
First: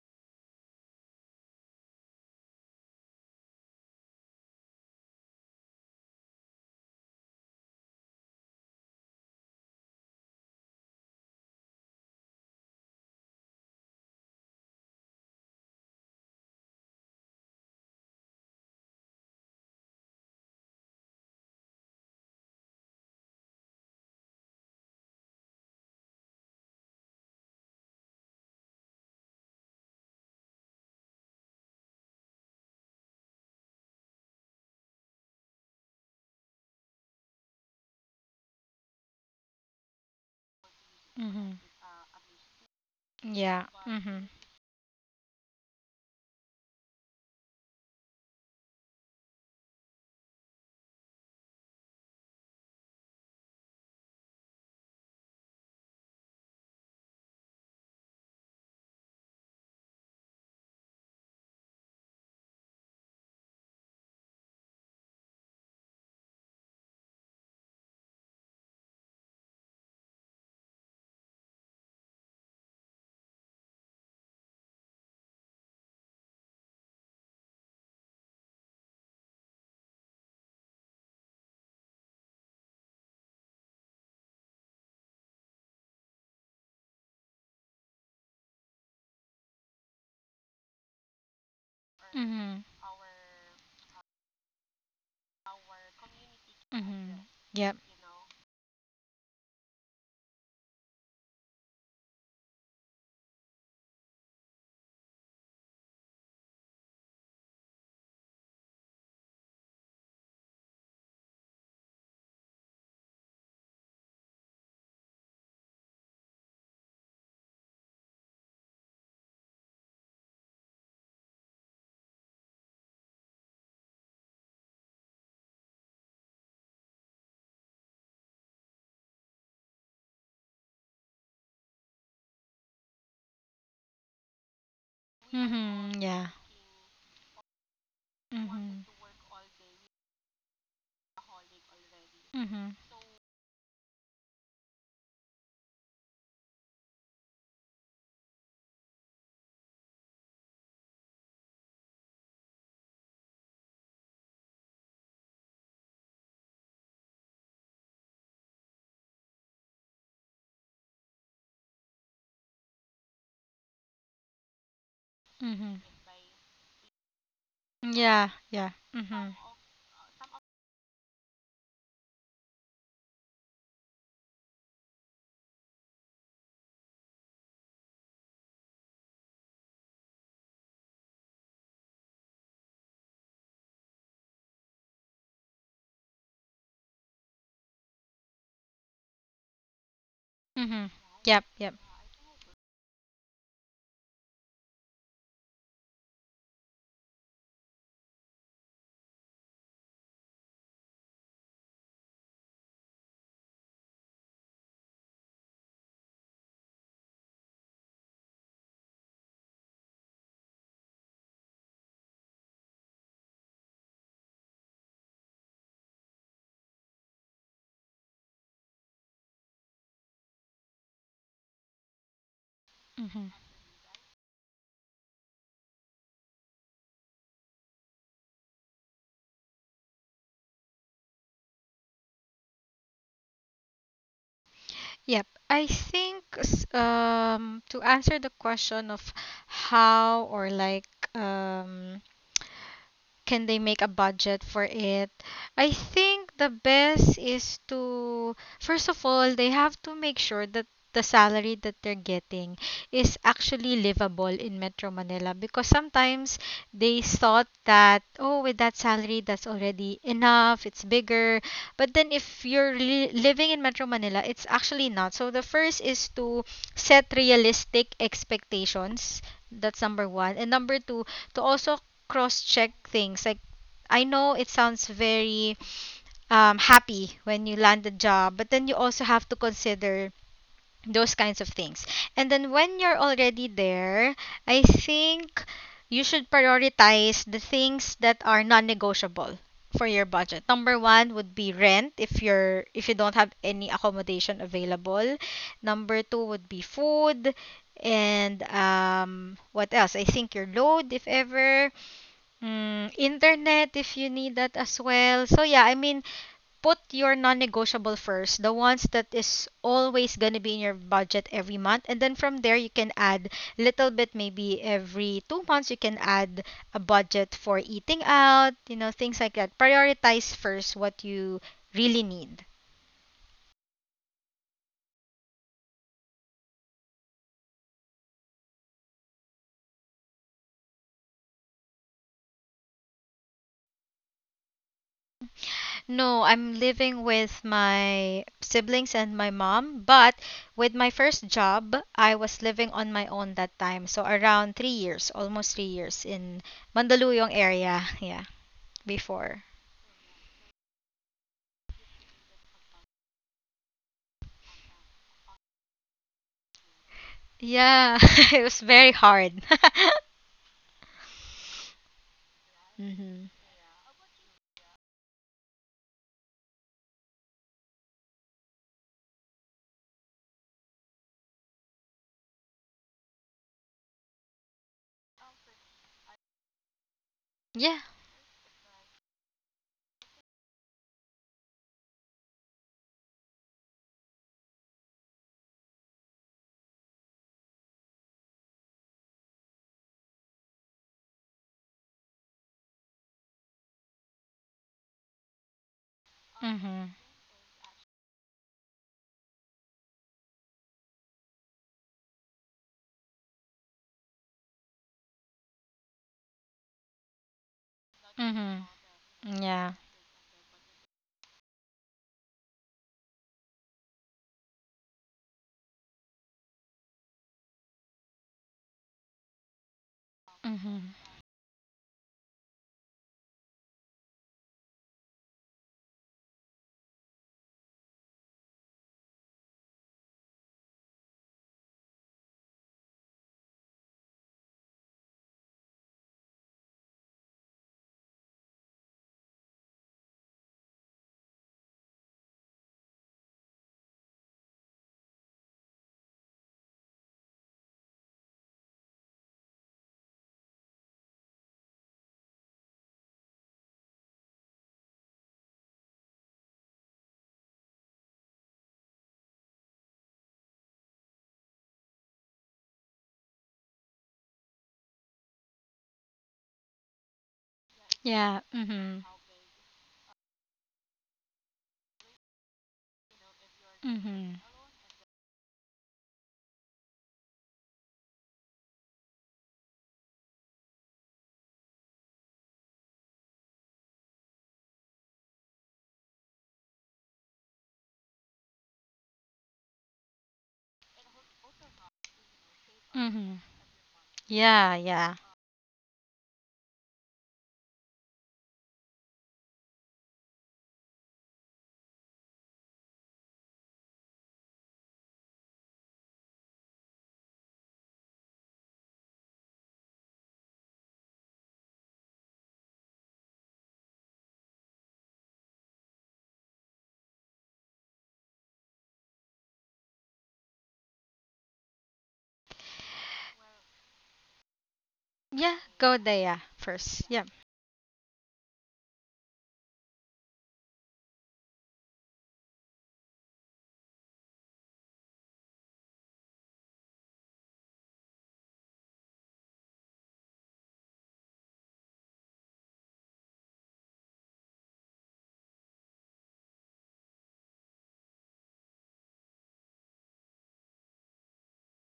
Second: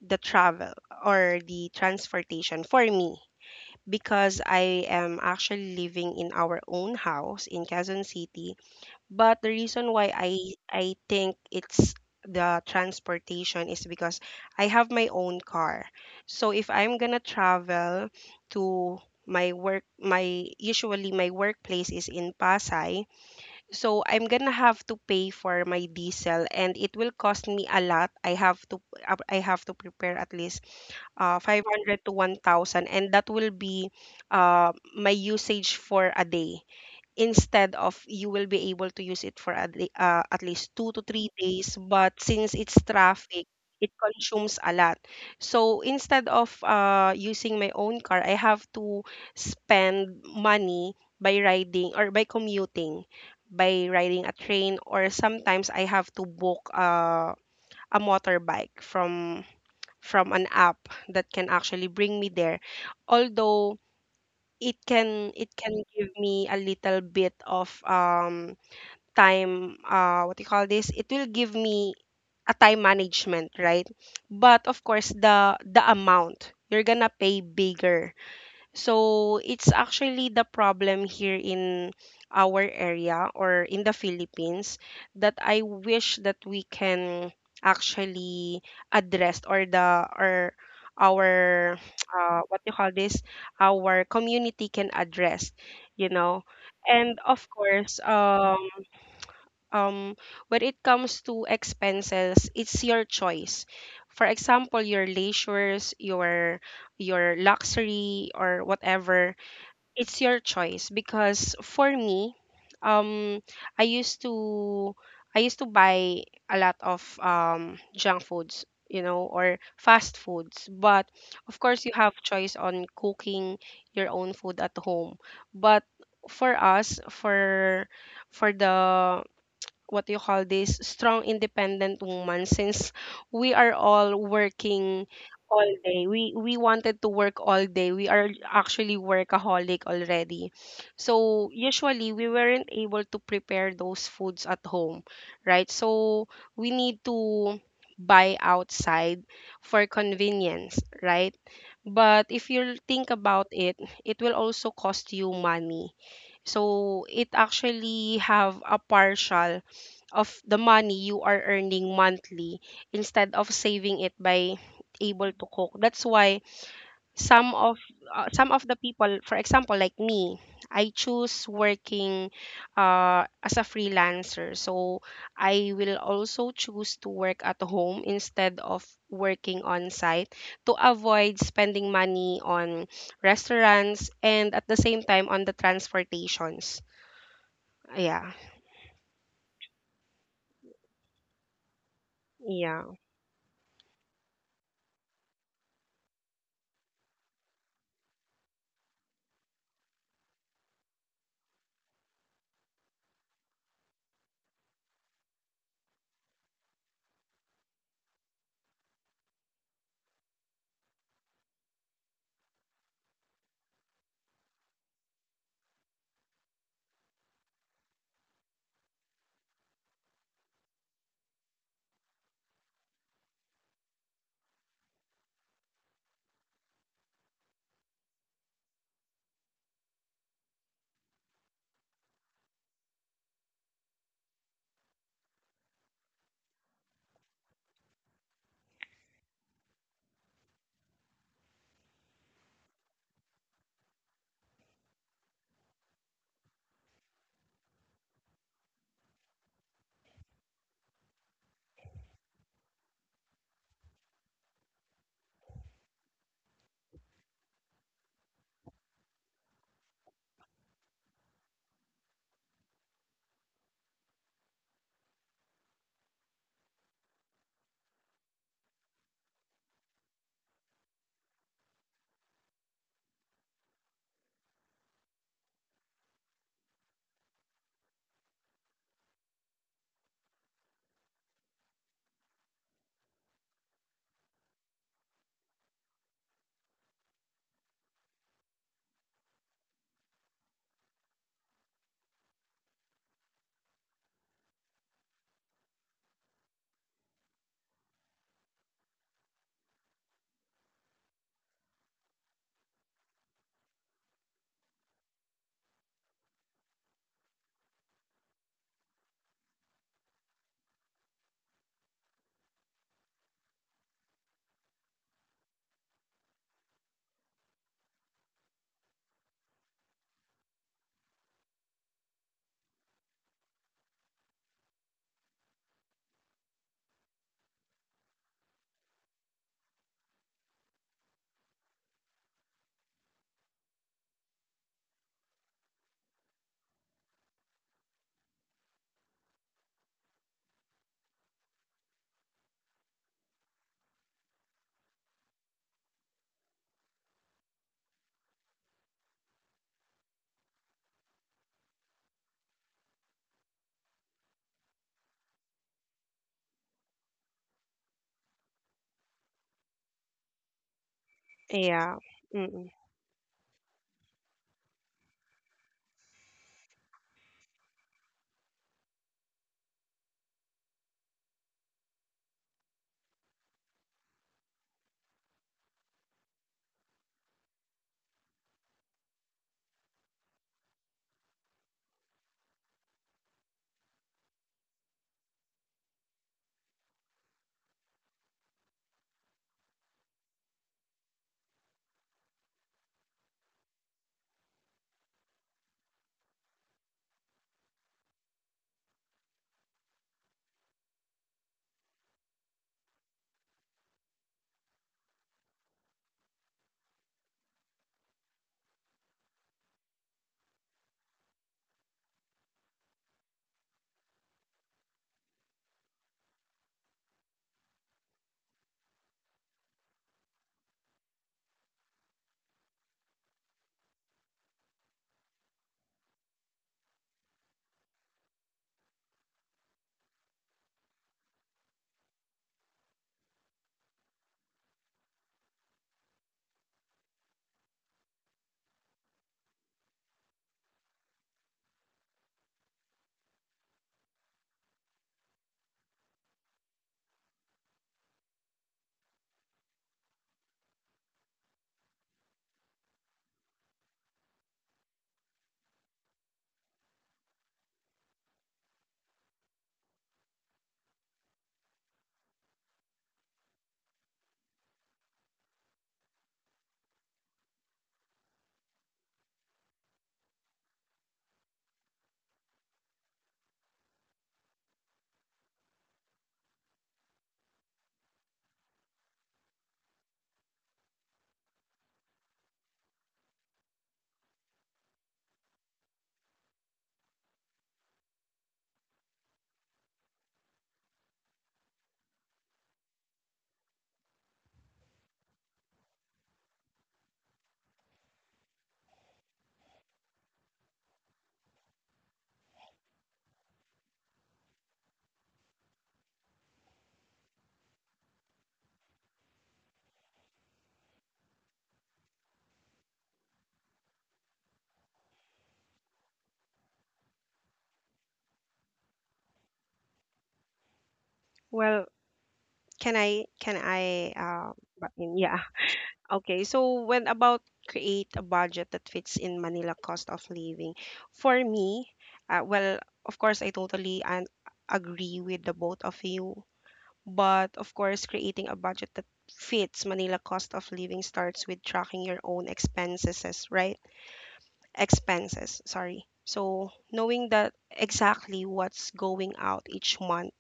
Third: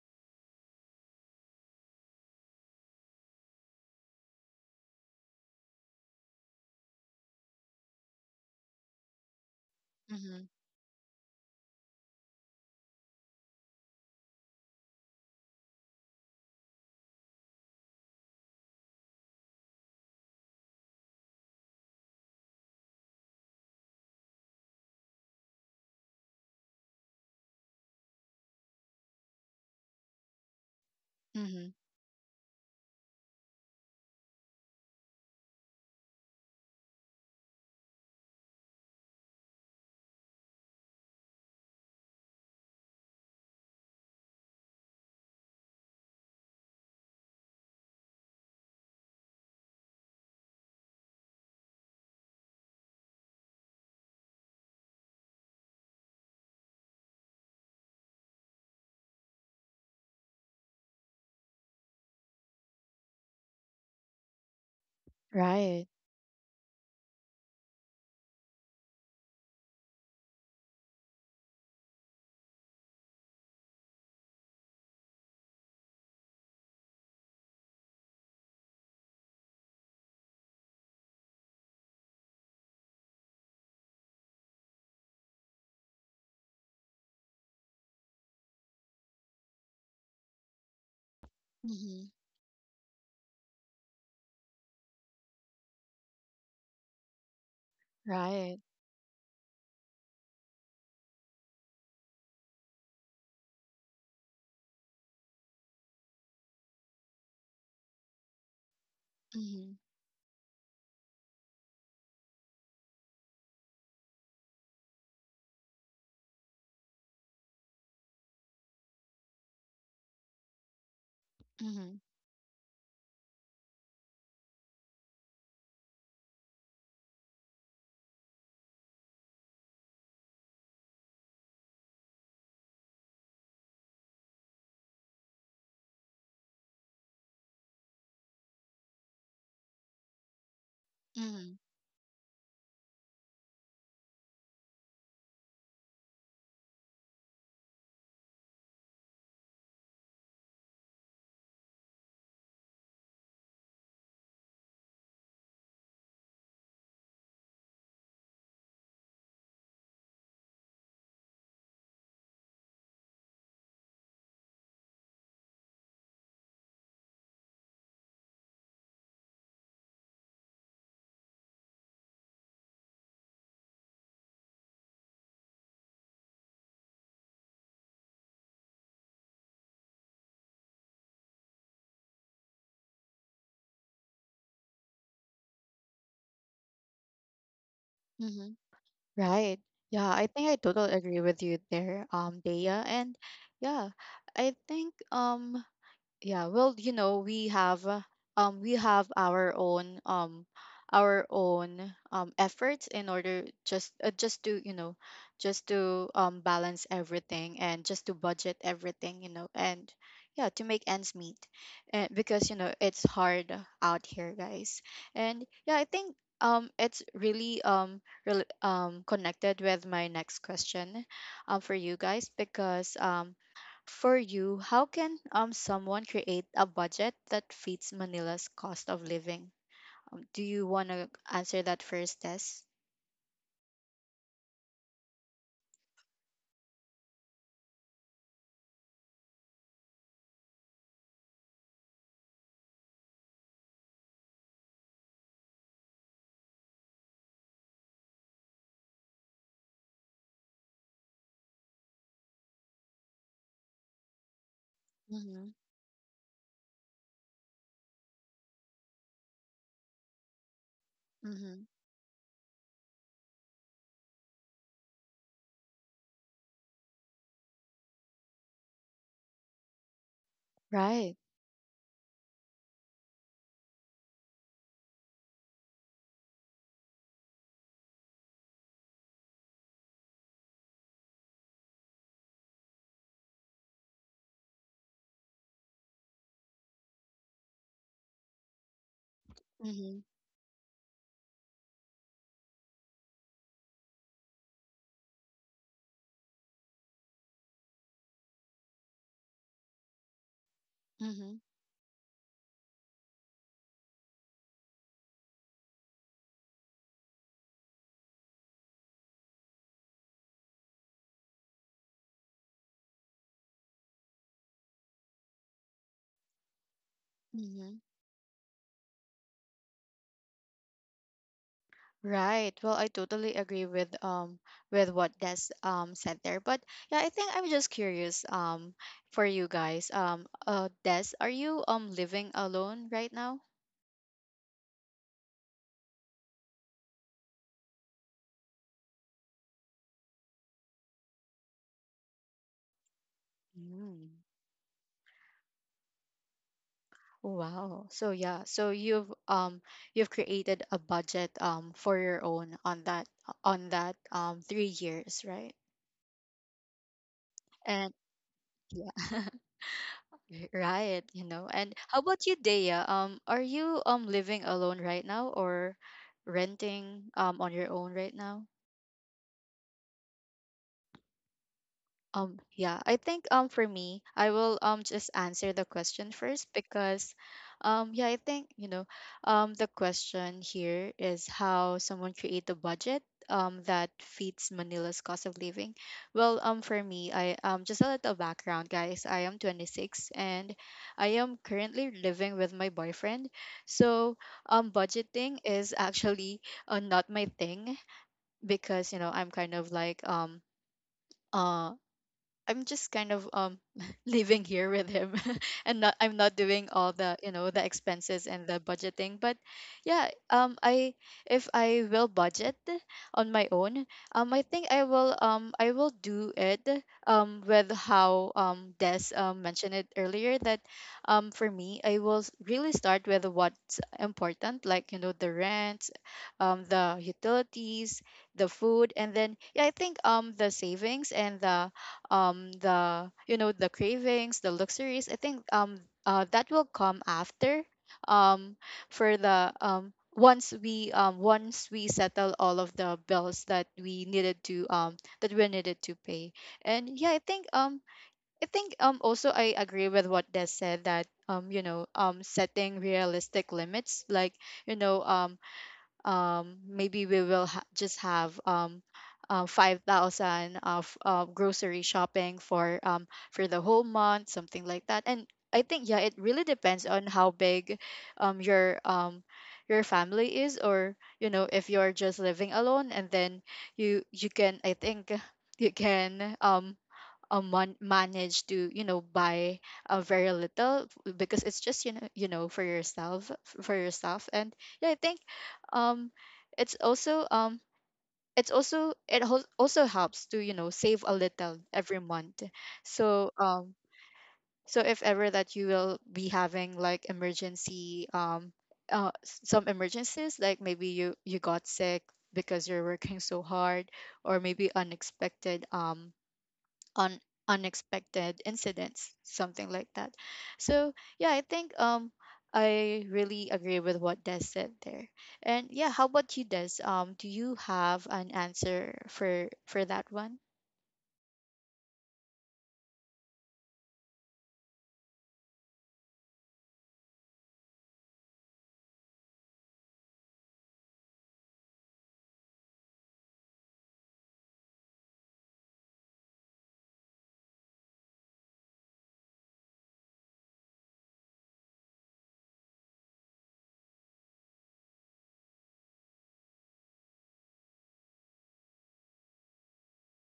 Speaker 3: the travel or the transportation for me, because I am actually living in our own house in Quezon City. But the reason why
Speaker 1: Mm-hmm.
Speaker 3: I think it's the transportation is because I have my own car. So if I'm gonna travel to my workplace is in Pasay, so I'm gonna have to pay for my diesel and it will cost me a lot. I have to prepare at least
Speaker 1: Mm-hmm.
Speaker 3: 500 to 1,000, and that will be my usage for a day. Instead of, you will be able to use it for a day, at least two to three
Speaker 2: Mhm.
Speaker 3: days, but since it's traffic,
Speaker 2: Yeah.
Speaker 3: it
Speaker 2: Mhm.
Speaker 3: consumes a lot. So instead of using my own car, I have to spend money by riding or by commuting, by riding a train, or sometimes I have to book a motorbike from an app that can actually bring me there. Although it can
Speaker 1: Right.
Speaker 3: give me a little bit of time, what do you call this? It will give me a time management, right? But of course the amount you're gonna pay bigger, so it's actually the problem here in our area or in the Philippines that I wish that we can actually address, or our
Speaker 1: Mm-hmm.
Speaker 2: Mhm.
Speaker 3: what you call this, our community can address you know
Speaker 2: Mhm.
Speaker 3: and
Speaker 2: Yep.
Speaker 3: of course,
Speaker 1: Right.
Speaker 3: um, when it comes to expenses, it's your choice. For example, your leisures, your luxury, or whatever,
Speaker 1: Mm-hmm.
Speaker 3: it's your choice. Because for me, um i used to I used to buy a lot of junk foods or fast foods. But of course you
Speaker 1: Mm-hmm.
Speaker 3: have choice on cooking your own food at home, but for us, for the, what do you call this, strong independent woman, since we are all working
Speaker 2: Mhm.
Speaker 3: all
Speaker 2: Yeah.
Speaker 3: day, we wanted to work all day, we are
Speaker 2: Mhm.
Speaker 3: actually workaholic already, so
Speaker 1: Mm-hmm.
Speaker 3: usually
Speaker 2: Mhm.
Speaker 3: we weren't able to prepare those foods at home, right? So we need to buy outside for convenience, right? But if you think about it, it will also cost you money. So it actually have a partial of the money you are earning monthly instead of saving it by
Speaker 2: Mhm.
Speaker 3: able to cook. That's why some
Speaker 2: Yeah.
Speaker 3: of,
Speaker 2: Yeah. Mhm.
Speaker 3: the people, for example, like me, I choose working as a freelancer. So I will also choose to work at home instead of working on site, to avoid spending money on restaurants and at the same time on the transportations. Yeah,
Speaker 1: Mm-hmm. Right. Yeah,
Speaker 2: Mhm.
Speaker 1: I think I
Speaker 2: Yep.
Speaker 1: totally
Speaker 2: Yep.
Speaker 1: agree with you there, Dea.
Speaker 3: yeah,
Speaker 1: And yeah, I think um, yeah, well, you know, we have, um, we have our own um, our own um, efforts, in order just, just to, you know, just to um, balance everything and just to budget everything, you know, and yeah, to make ends meet. And because, you know, it's hard out here, guys. And yeah, I think um, it's really um, rel um, connected with my next question um, for you guys.
Speaker 2: Mhm.
Speaker 1: Because um, for you, how can um, someone create a budget that fits Manila's cost of living? Do you want to answer that first, Tess?
Speaker 2: Yep. I think to answer the question of how or like um can they make a budget for it? I think the best is to, first of all, they have to make sure that the salary that they're getting is actually livable in Metro Manila, because sometimes
Speaker 1: Mm-hmm.
Speaker 2: they thought that, oh, with that salary, that's already enough, it's bigger. But then if you're
Speaker 1: Mm-hmm.
Speaker 2: living in Metro Manila, it's actually not. So the first is to set realistic expectations. That's number one. And number two, to also cross
Speaker 1: Right.
Speaker 2: check things. Like I know it sounds very happy when you land a job, but then you also have to consider those kinds of things. And then when you're already there, I think you should prioritize the things that are non-negotiable for your budget. Number one would
Speaker 1: Mm-hmm.
Speaker 2: be rent if you don't have any accommodation available. Number two would be food and what else? I think your load if ever,
Speaker 1: Mm-hmm.
Speaker 2: Internet if you need that as well. So yeah, I mean, put your non-negotiable first, the ones that is always gonna be in your budget every month, and then from there you can add little bit, maybe every 2 months you can add a budget for eating out, you know, things
Speaker 1: Mm-hmm.
Speaker 2: like that. Prioritize first what you really need.
Speaker 1: Right. Well, I totally agree with um, with what Des um, said there. But yeah, I think I'm just curious um, for you guys. Um, uh, Des, are you um, living alone right now?
Speaker 2: No, I'm living with my siblings and my mom, but with my first job, I was living on my own that time. So around 3 years,
Speaker 1: Mm.
Speaker 2: almost 3 years in Mandaluyong area. Yeah,
Speaker 1: Wow.
Speaker 2: before.
Speaker 1: So yeah, so you've um, you've created a budget um, for your own on that, on that um, 3 years, right?
Speaker 2: Yeah, it was very
Speaker 1: And
Speaker 2: hard.
Speaker 1: yeah, right, you know. And
Speaker 2: Hmm.
Speaker 3: yeah.
Speaker 1: how about you,
Speaker 3: Mm-mm.
Speaker 1: Dea? Are you um, living alone right now, or renting um, on your own right now? Yeah, I think um, for me, I will um, just answer the question
Speaker 2: Yeah.
Speaker 1: first. Because um, yeah, I think, you know, um, the question here is how someone create a budget um, that fits Manila's cost of living. Well, um, for me, I um, just a little background, guys. I am 26, and I am currently living with my boyfriend. So, budgeting
Speaker 2: Mm-hmm.
Speaker 1: is actually not my thing because, I'm kind of like uh I'm just kind of living here with him and not I'm not doing all the
Speaker 2: Mm-hmm.
Speaker 1: the expenses
Speaker 2: Yeah.
Speaker 1: and the budgeting. But yeah I if I will budget on my own, I think I will do it with how Des
Speaker 2: Mm-hmm.
Speaker 1: mentioned it earlier. That For me, I will really start with what's important, like you know, the rent, the utilities, the food. And then yeah, I think the savings and the you know, the cravings, the luxuries. I think That will come after, um for the once we settle all of the bills that we needed to that we needed to pay. And yeah, I think also I agree with what Des said, that you know, setting realistic limits, like you know, maybe we will just have 5,000 of grocery shopping for the whole month, something like that. And I think yeah, it really
Speaker 2: Yeah.
Speaker 1: depends on how
Speaker 2: Mm-hmm.
Speaker 1: big um, your um, your family is, or you know, if you're just living
Speaker 2: Mm-hmm.
Speaker 1: alone. And then you can, I think you can manage to you know, buy very little because it's just you know, you know, for yourself for yourself. And yeah, I think um it's also um it's also, it also helps to you know, save a little
Speaker 2: Mm-hmm.
Speaker 1: every month.
Speaker 2: Yeah,
Speaker 1: So
Speaker 2: yeah.
Speaker 1: so if ever that you will be having like emergency, some emergencies, like maybe you you got sick because you're working so hard, or maybe unexpected on unexpected incidents, something like that. So yeah, I really agree with what Des said there. And yeah, how about you, Des? Do you have an answer for that one?
Speaker 3: Well, can I can I
Speaker 2: Yeah,
Speaker 3: uh
Speaker 2: go there,
Speaker 3: but
Speaker 2: yeah,
Speaker 3: yeah,
Speaker 2: first. Yeah.
Speaker 3: okay. So when about create a budget that fits in Manila cost of living? For me, well, of course I totally and agree with the both of you, but of course creating a budget that fits Manila cost of living starts with tracking your own expenses, right? Expenses, sorry. So knowing that exactly what's going out each month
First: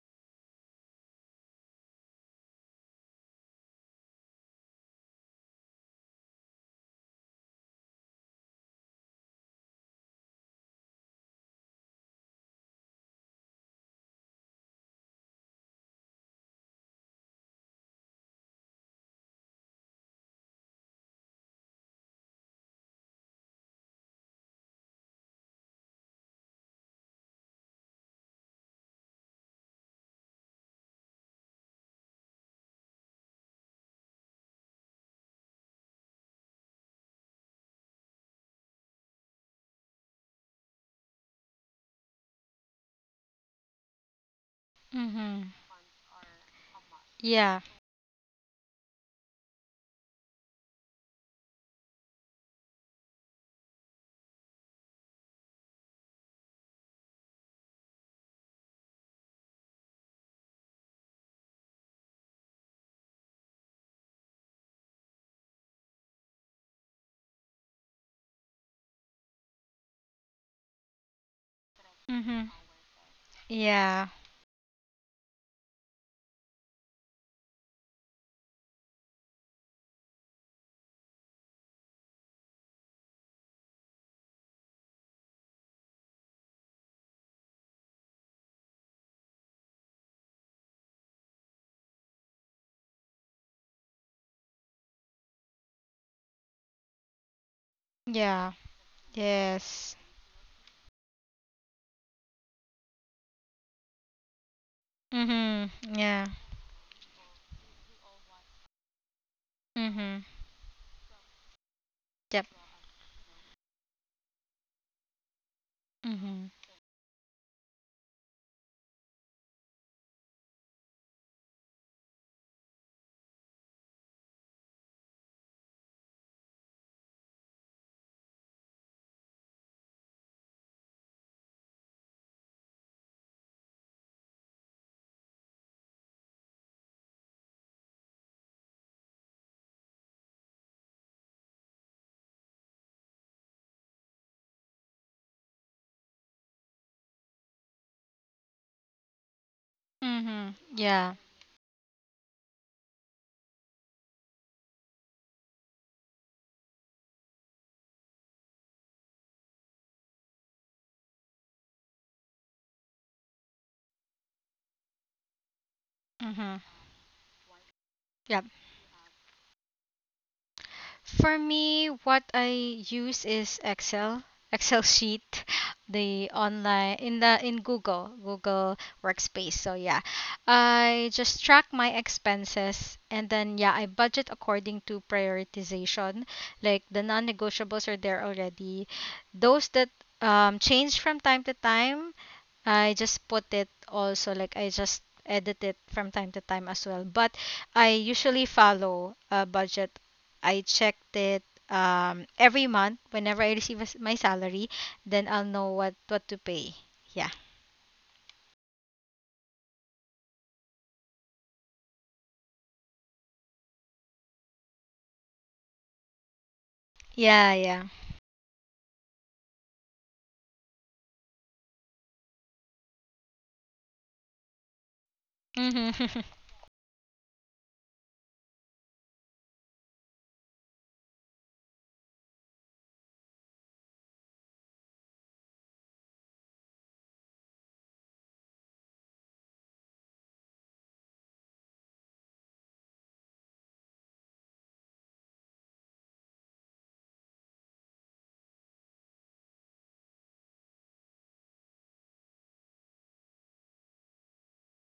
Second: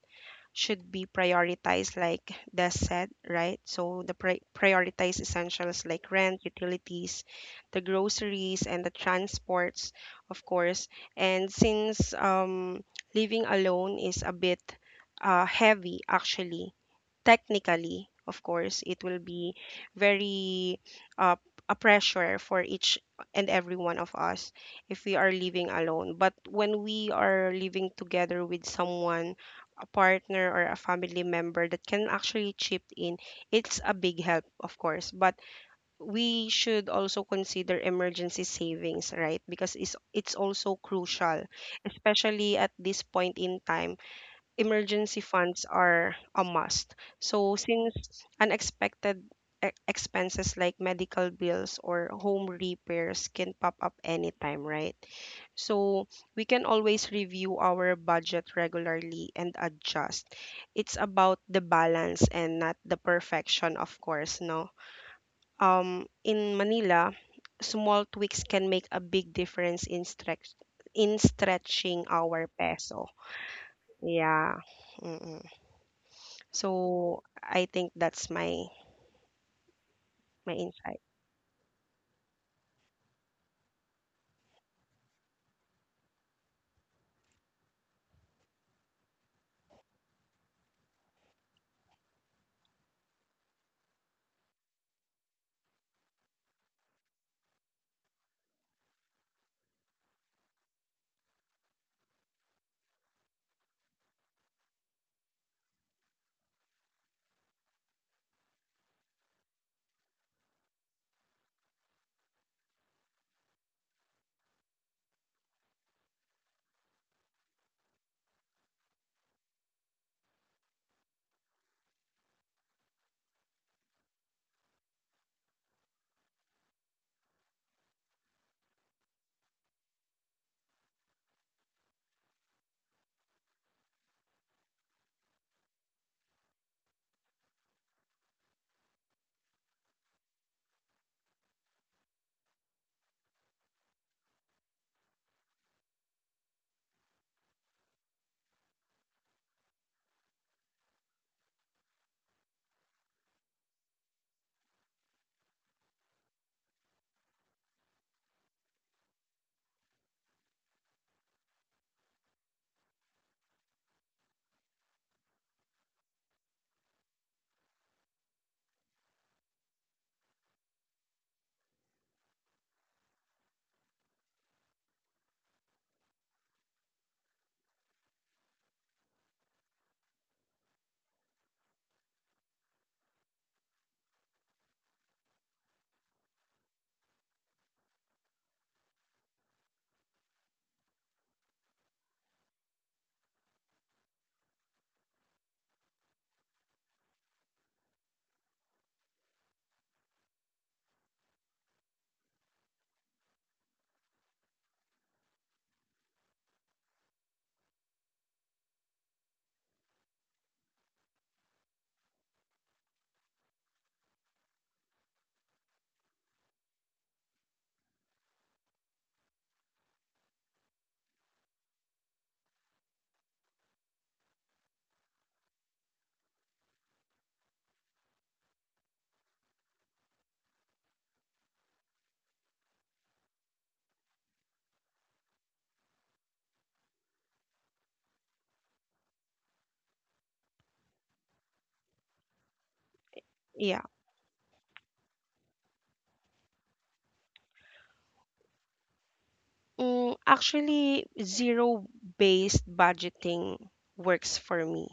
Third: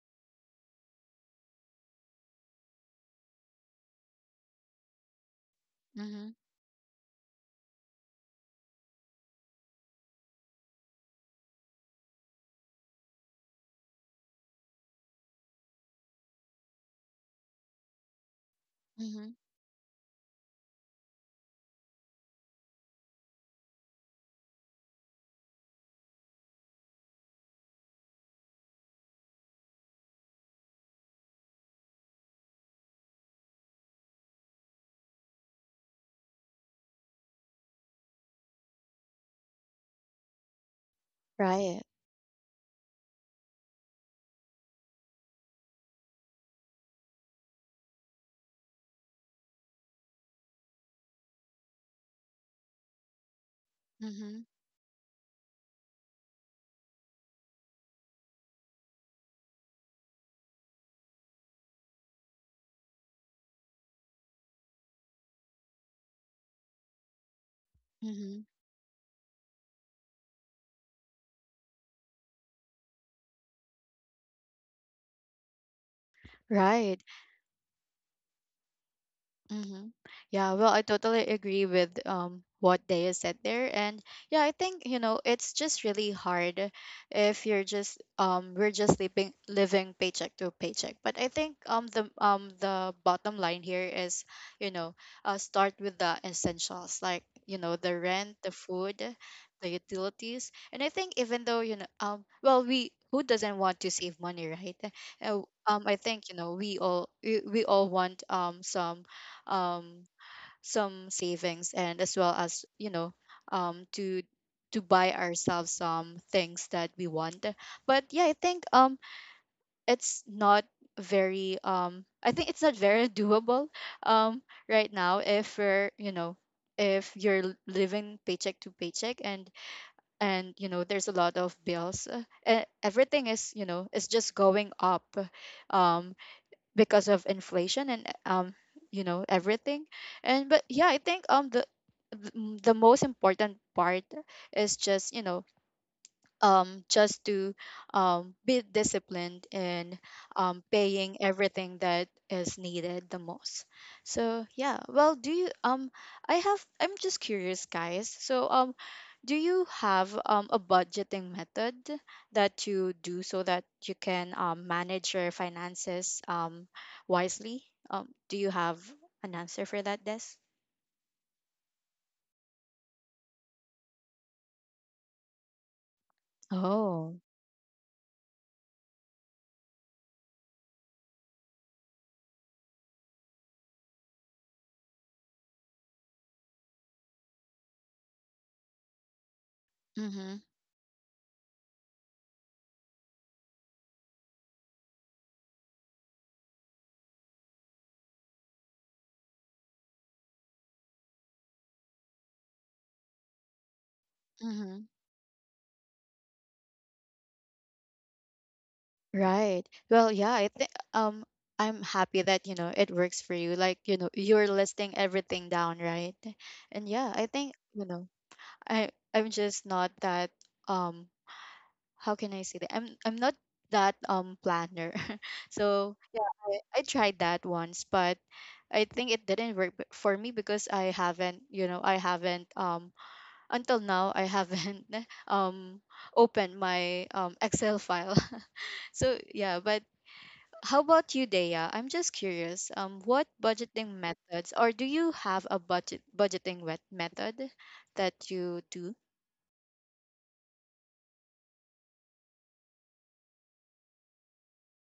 Speaker 3: should be prioritized like Des said, right? So the prioritize essentials like
Speaker 1: Mm-hmm,
Speaker 3: rent, utilities, the groceries, and the transports, of course. And since living alone is a bit heavy, actually, technically, of course, it will
Speaker 1: mm-hmm.
Speaker 3: be very uh, a pressure for each and every one of us if we are living alone. But when we are living together with someone, a partner or a family member that can actually chip in, it's a big help, of course. But we should also consider emergency savings, right? Because it's also crucial,
Speaker 1: Right.
Speaker 3: especially at this point in time, emergency
Speaker 2: Mm-hmm.
Speaker 3: funds are a must. So
Speaker 2: Yeah.
Speaker 3: since unexpected expenses like medical bills or home repairs can pop up
Speaker 1: Mm-hmm.
Speaker 3: anytime, right? So we can always review our budget regularly and adjust. It's about the balance and not the perfection, of course, no. In Manila, small tweaks
Speaker 1: Mm-hmm.
Speaker 3: can make a big difference in stretch in stretching our
Speaker 2: Mm-hmm.
Speaker 3: peso.
Speaker 2: Yeah.
Speaker 3: Yeah. Mm-mm.
Speaker 1: Right.
Speaker 3: So I think that's my
Speaker 1: Mm-hmm.
Speaker 3: my
Speaker 1: Yeah, well, I
Speaker 3: insight.
Speaker 1: totally agree with what Daya said there. And yeah, I think, you know, it's just really hard if you're just we're just living paycheck to paycheck. But I think the bottom line here is, you know, start with the essentials, like, you know, the rent, the
Speaker 2: Yeah.
Speaker 1: food, the
Speaker 2: Yes.
Speaker 1: utilities. And I think even though, you know, well, we, who doesn't want to save money, right?
Speaker 2: Mhm.
Speaker 1: I
Speaker 2: Yeah.
Speaker 1: think, you know, we all want um,
Speaker 2: Mhm.
Speaker 1: some savings, and as well
Speaker 2: Yep.
Speaker 1: as you know, um, to to buy ourselves some
Speaker 2: Mhm.
Speaker 1: things that we want. But yeah, I think it's not very I think it's not very doable um, right now if we're you know, if you're living paycheck to paycheck, and you know, there's a lot of bills. Everything is you know, is just going up um because of inflation and you know, everything. And but yeah, I think the most important part is just you know, just to be disciplined in
Speaker 2: Mhm. Yeah.
Speaker 1: paying everything that is needed the most. So yeah, well, do you I'm just curious, guys. So do you have a budgeting method that you do so that you can manage your finances
Speaker 2: Mhm.
Speaker 1: wisely? Do
Speaker 2: Yep.
Speaker 1: you have an answer for that, Des?
Speaker 2: For me, what I use is Excel sheet, the online
Speaker 1: Oh.
Speaker 2: in the in Google Workspace. So yeah, I just track my expenses and then yeah, I budget according to prioritization. Like the non-negotiables are there already. Those that
Speaker 1: Mm-hmm.
Speaker 2: change from time to time, I just put it also, like I just edit it from time to time as well. But I usually follow a budget. I checked it every month whenever I receive a s my salary. Then I'll know what to pay. Yeah.
Speaker 1: Right. Well, yeah, I think I'm happy that, you know, it works for you. Like, you know, you're listing everything down, right? And yeah, I
Speaker 2: Yeah.
Speaker 1: think,
Speaker 2: Yeah.
Speaker 1: you know, I I'm just not that um how can I say that? I'm not that planner. So,
Speaker 2: Mm-hmm.
Speaker 1: yeah, I tried that once, but I think it didn't work for me because I haven't, you know, I haven't until now I haven't um opened my Excel file. So yeah, but how about you, Dea? I'm just curious. What
Speaker 3: Yeah.
Speaker 1: budgeting methods, or do you have a budgeting wet method that you do?
Speaker 3: Mm, actually, zero-based budgeting works for me.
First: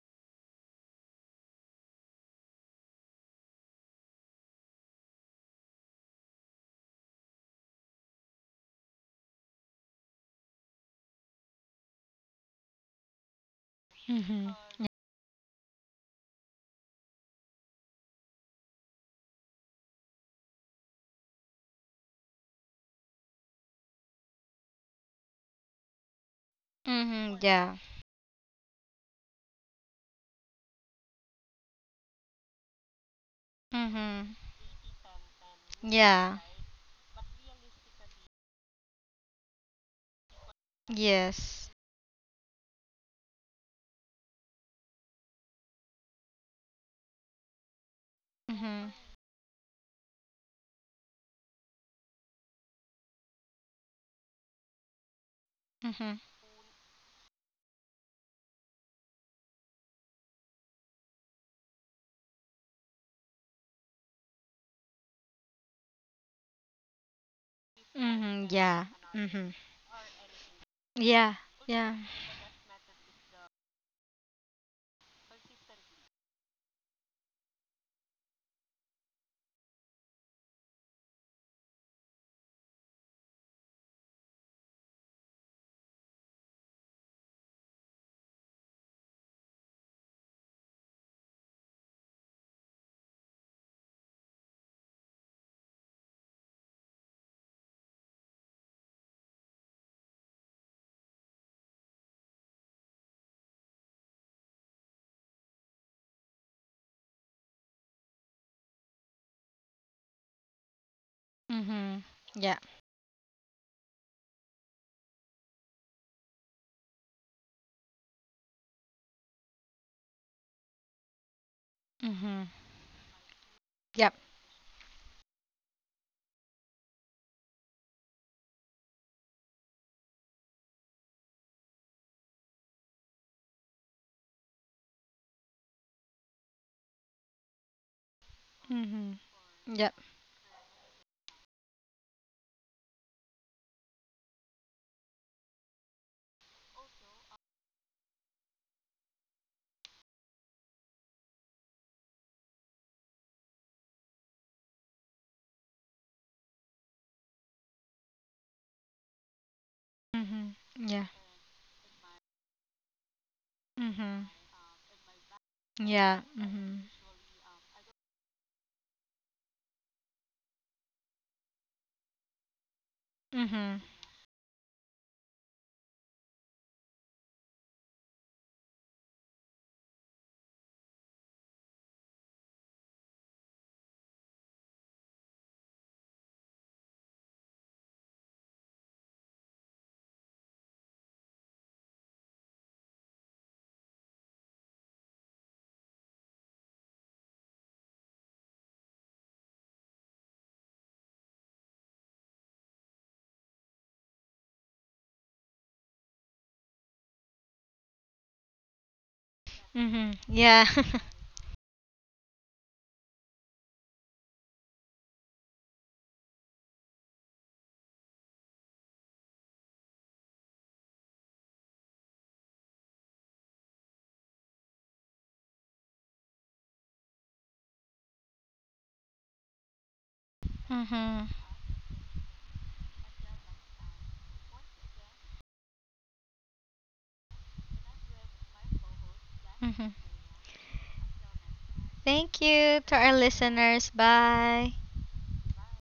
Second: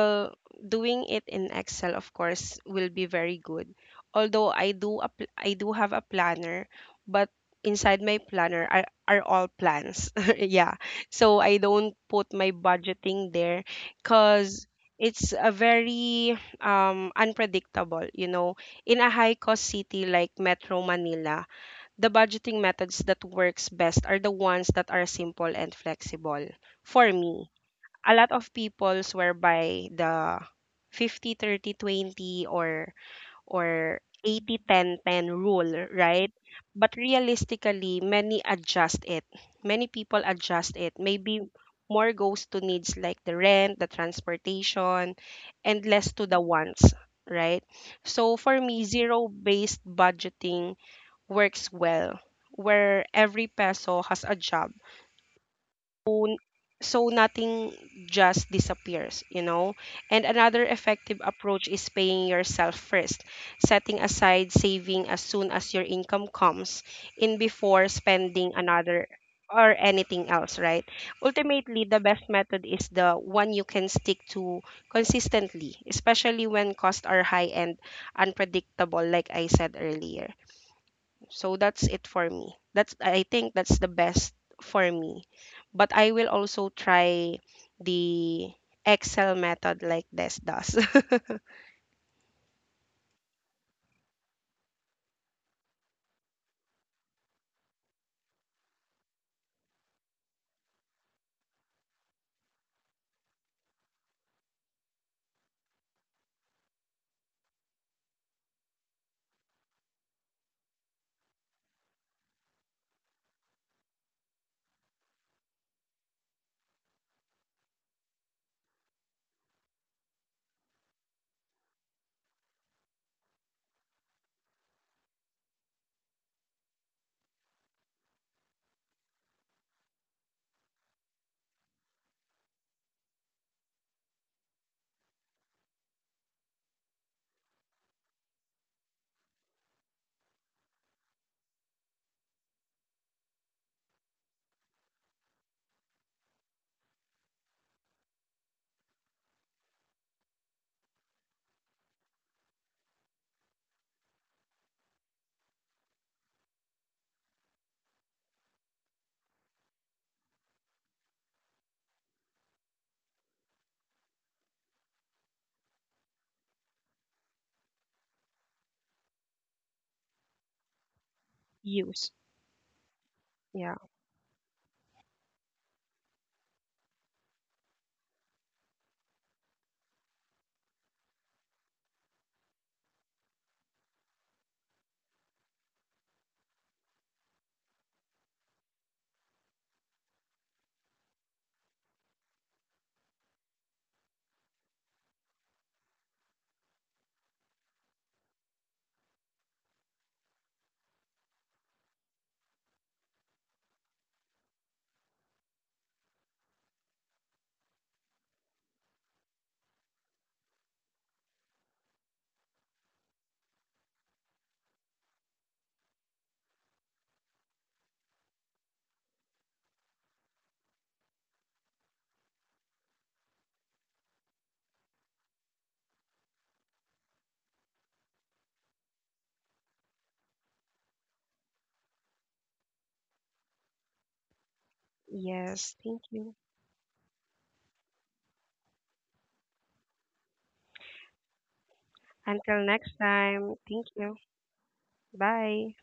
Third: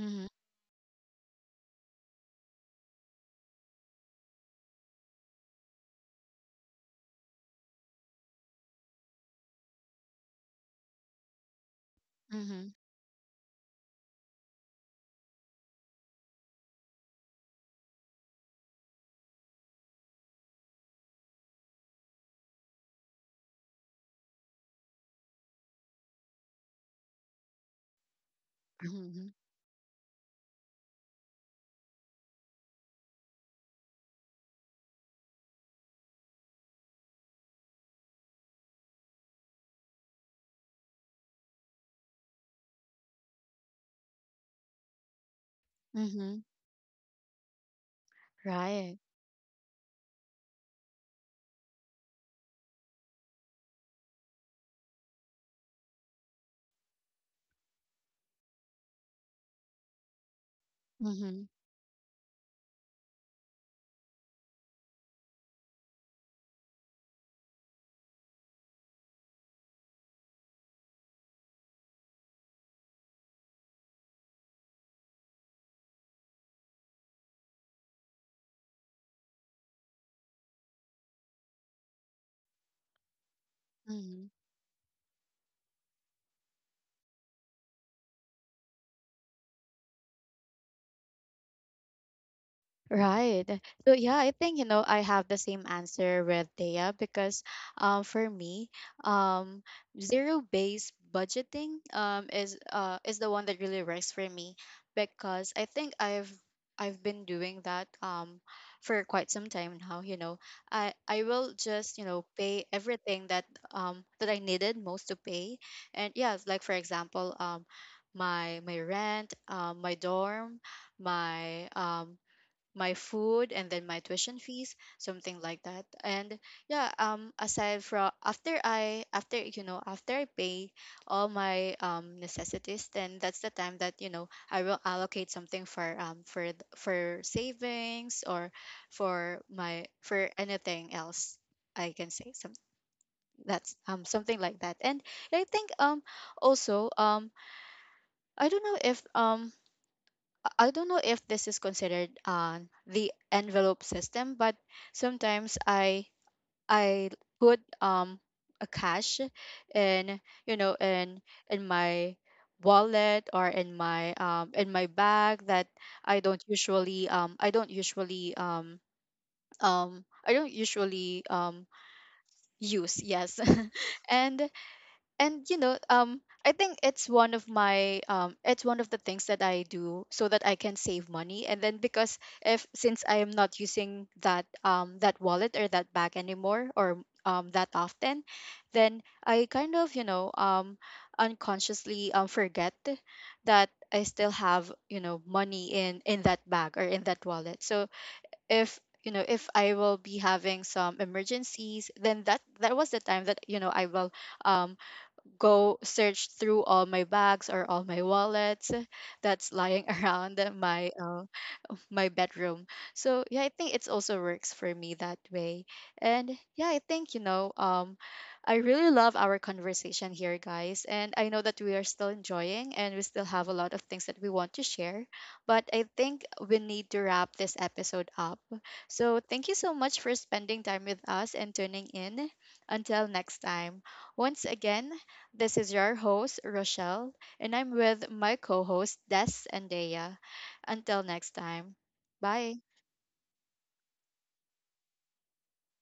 Speaker 1: Mm-hmm,
Speaker 3: doing it in Excel, of course, will be very good. Although I do have a planner, but inside my planner are all plans. Yeah. So I don't put my
Speaker 1: mm-hmm,
Speaker 3: budgeting there
Speaker 2: Mm-hmm.
Speaker 3: because it's a very unpredictable. In a high-cost city like Metro Manila, the budgeting methods that works best are the ones that are simple and flexible. For
Speaker 2: Mm-hmm.
Speaker 3: me,
Speaker 2: Yeah.
Speaker 3: a lot of
Speaker 1: mm-hmm,
Speaker 3: people
Speaker 1: mm-hmm.
Speaker 3: swear by the 50 30 20 or
Speaker 2: Mm-hmm.
Speaker 3: 80 10 10 rule, right?
Speaker 2: Yeah.
Speaker 3: But realistically, many adjust it. Many people adjust it. Maybe
Speaker 2: Yes.
Speaker 3: more goes to needs like the rent, the transportation, and less to
Speaker 1: Mm-hmm.
Speaker 3: the wants, right? So for me,
Speaker 2: Mm-hmm.
Speaker 1: Right.
Speaker 3: zero-based budgeting works well, where every peso has a job.
Speaker 2: Mm-hmm.
Speaker 3: So, so nothing just disappears, you know? And another effective
Speaker 1: Mm-hmm,
Speaker 3: approach is paying yourself first, setting aside saving as soon as your income comes in before
Speaker 2: Mm-hmm.
Speaker 3: spending
Speaker 2: Yeah.
Speaker 3: another
Speaker 2: Mm-hmm.
Speaker 3: or anything else, right?
Speaker 2: Yeah.
Speaker 3: Ultimately,
Speaker 2: Yeah.
Speaker 3: the best method is the one you can stick to consistently, especially when costs are high and unpredictable, like I said earlier. So that's it for me. That's I think that's the
Speaker 1: mm-hmm.
Speaker 3: best for me. But I will also try the Excel method like this does.
Speaker 1: Right. So yeah, I think you know, I have the same answer with Thea. Because for me, um zero based budgeting is the one that really works for me, because I think I've been doing that for quite some time now, you know. I will
Speaker 2: Mm-hmm.
Speaker 1: just, you know,
Speaker 2: Yeah.
Speaker 1: pay everything that that I needed most to pay. And yeah, like for example, my rent, my dorm, my um
Speaker 2: Mm-hmm.
Speaker 1: my food, and then my
Speaker 2: Yep.
Speaker 1: tuition fees, something like that. And yeah, aside from after I after you know, after I pay all my necessities, then that's the time that you know, I will allocate something for for savings, or
Speaker 2: Mm-hmm.
Speaker 1: for my
Speaker 2: Yep.
Speaker 1: for anything else, I can say some, that's something like that. And I think also I don't know if I don't know if this is considered the envelope system, but sometimes I put a cash in
Speaker 2: Mm-hmm.
Speaker 1: you know,
Speaker 2: Yeah.
Speaker 1: in my wallet or
Speaker 2: Mm-hmm.
Speaker 1: in my bag that I
Speaker 2: Yeah.
Speaker 1: don't
Speaker 2: Mm-hmm.
Speaker 1: usually I don't usually I don't usually
Speaker 3: Use.
Speaker 1: use, yes.
Speaker 3: Yeah.
Speaker 2: Mm-hmm.
Speaker 1: and and you know, I think it's one of my it's one of the things that I do so that I can save money. And then because if since I am not using that that wallet or that bag anymore, or that often, then I kind of you know, unconsciously forget that I still have you know, money in that bag or in that wallet. So if you know, if I will be having some emergencies, then that that was the time that you know, I will um go search through all my bags or all my wallets that's lying
Speaker 2: Mm-hmm.
Speaker 1: around
Speaker 2: Yeah.
Speaker 1: my my bedroom. So yeah, I think it's also works for me that way. And yeah, I think you know, I really love our conversation here, guys. And I know that we are still enjoying and we still have a lot of things that we want to share, but I think we need to wrap this episode up. So thank you so much for spending time with
Speaker 2: Mm-hmm.
Speaker 1: us and tuning in. Until next time. Once again, this is
Speaker 3: Yes.
Speaker 1: your
Speaker 3: Thank you.
Speaker 1: host, Rochelle, and I'm with my co host, Des and
Speaker 2: Mhm.
Speaker 1: Dea. Until next time.
Speaker 2: Thank
Speaker 1: Bye.
Speaker 3: Until
Speaker 2: you to
Speaker 3: next
Speaker 2: our
Speaker 3: time. Thank
Speaker 2: listeners.
Speaker 3: you.
Speaker 2: Bye.
Speaker 3: Bye.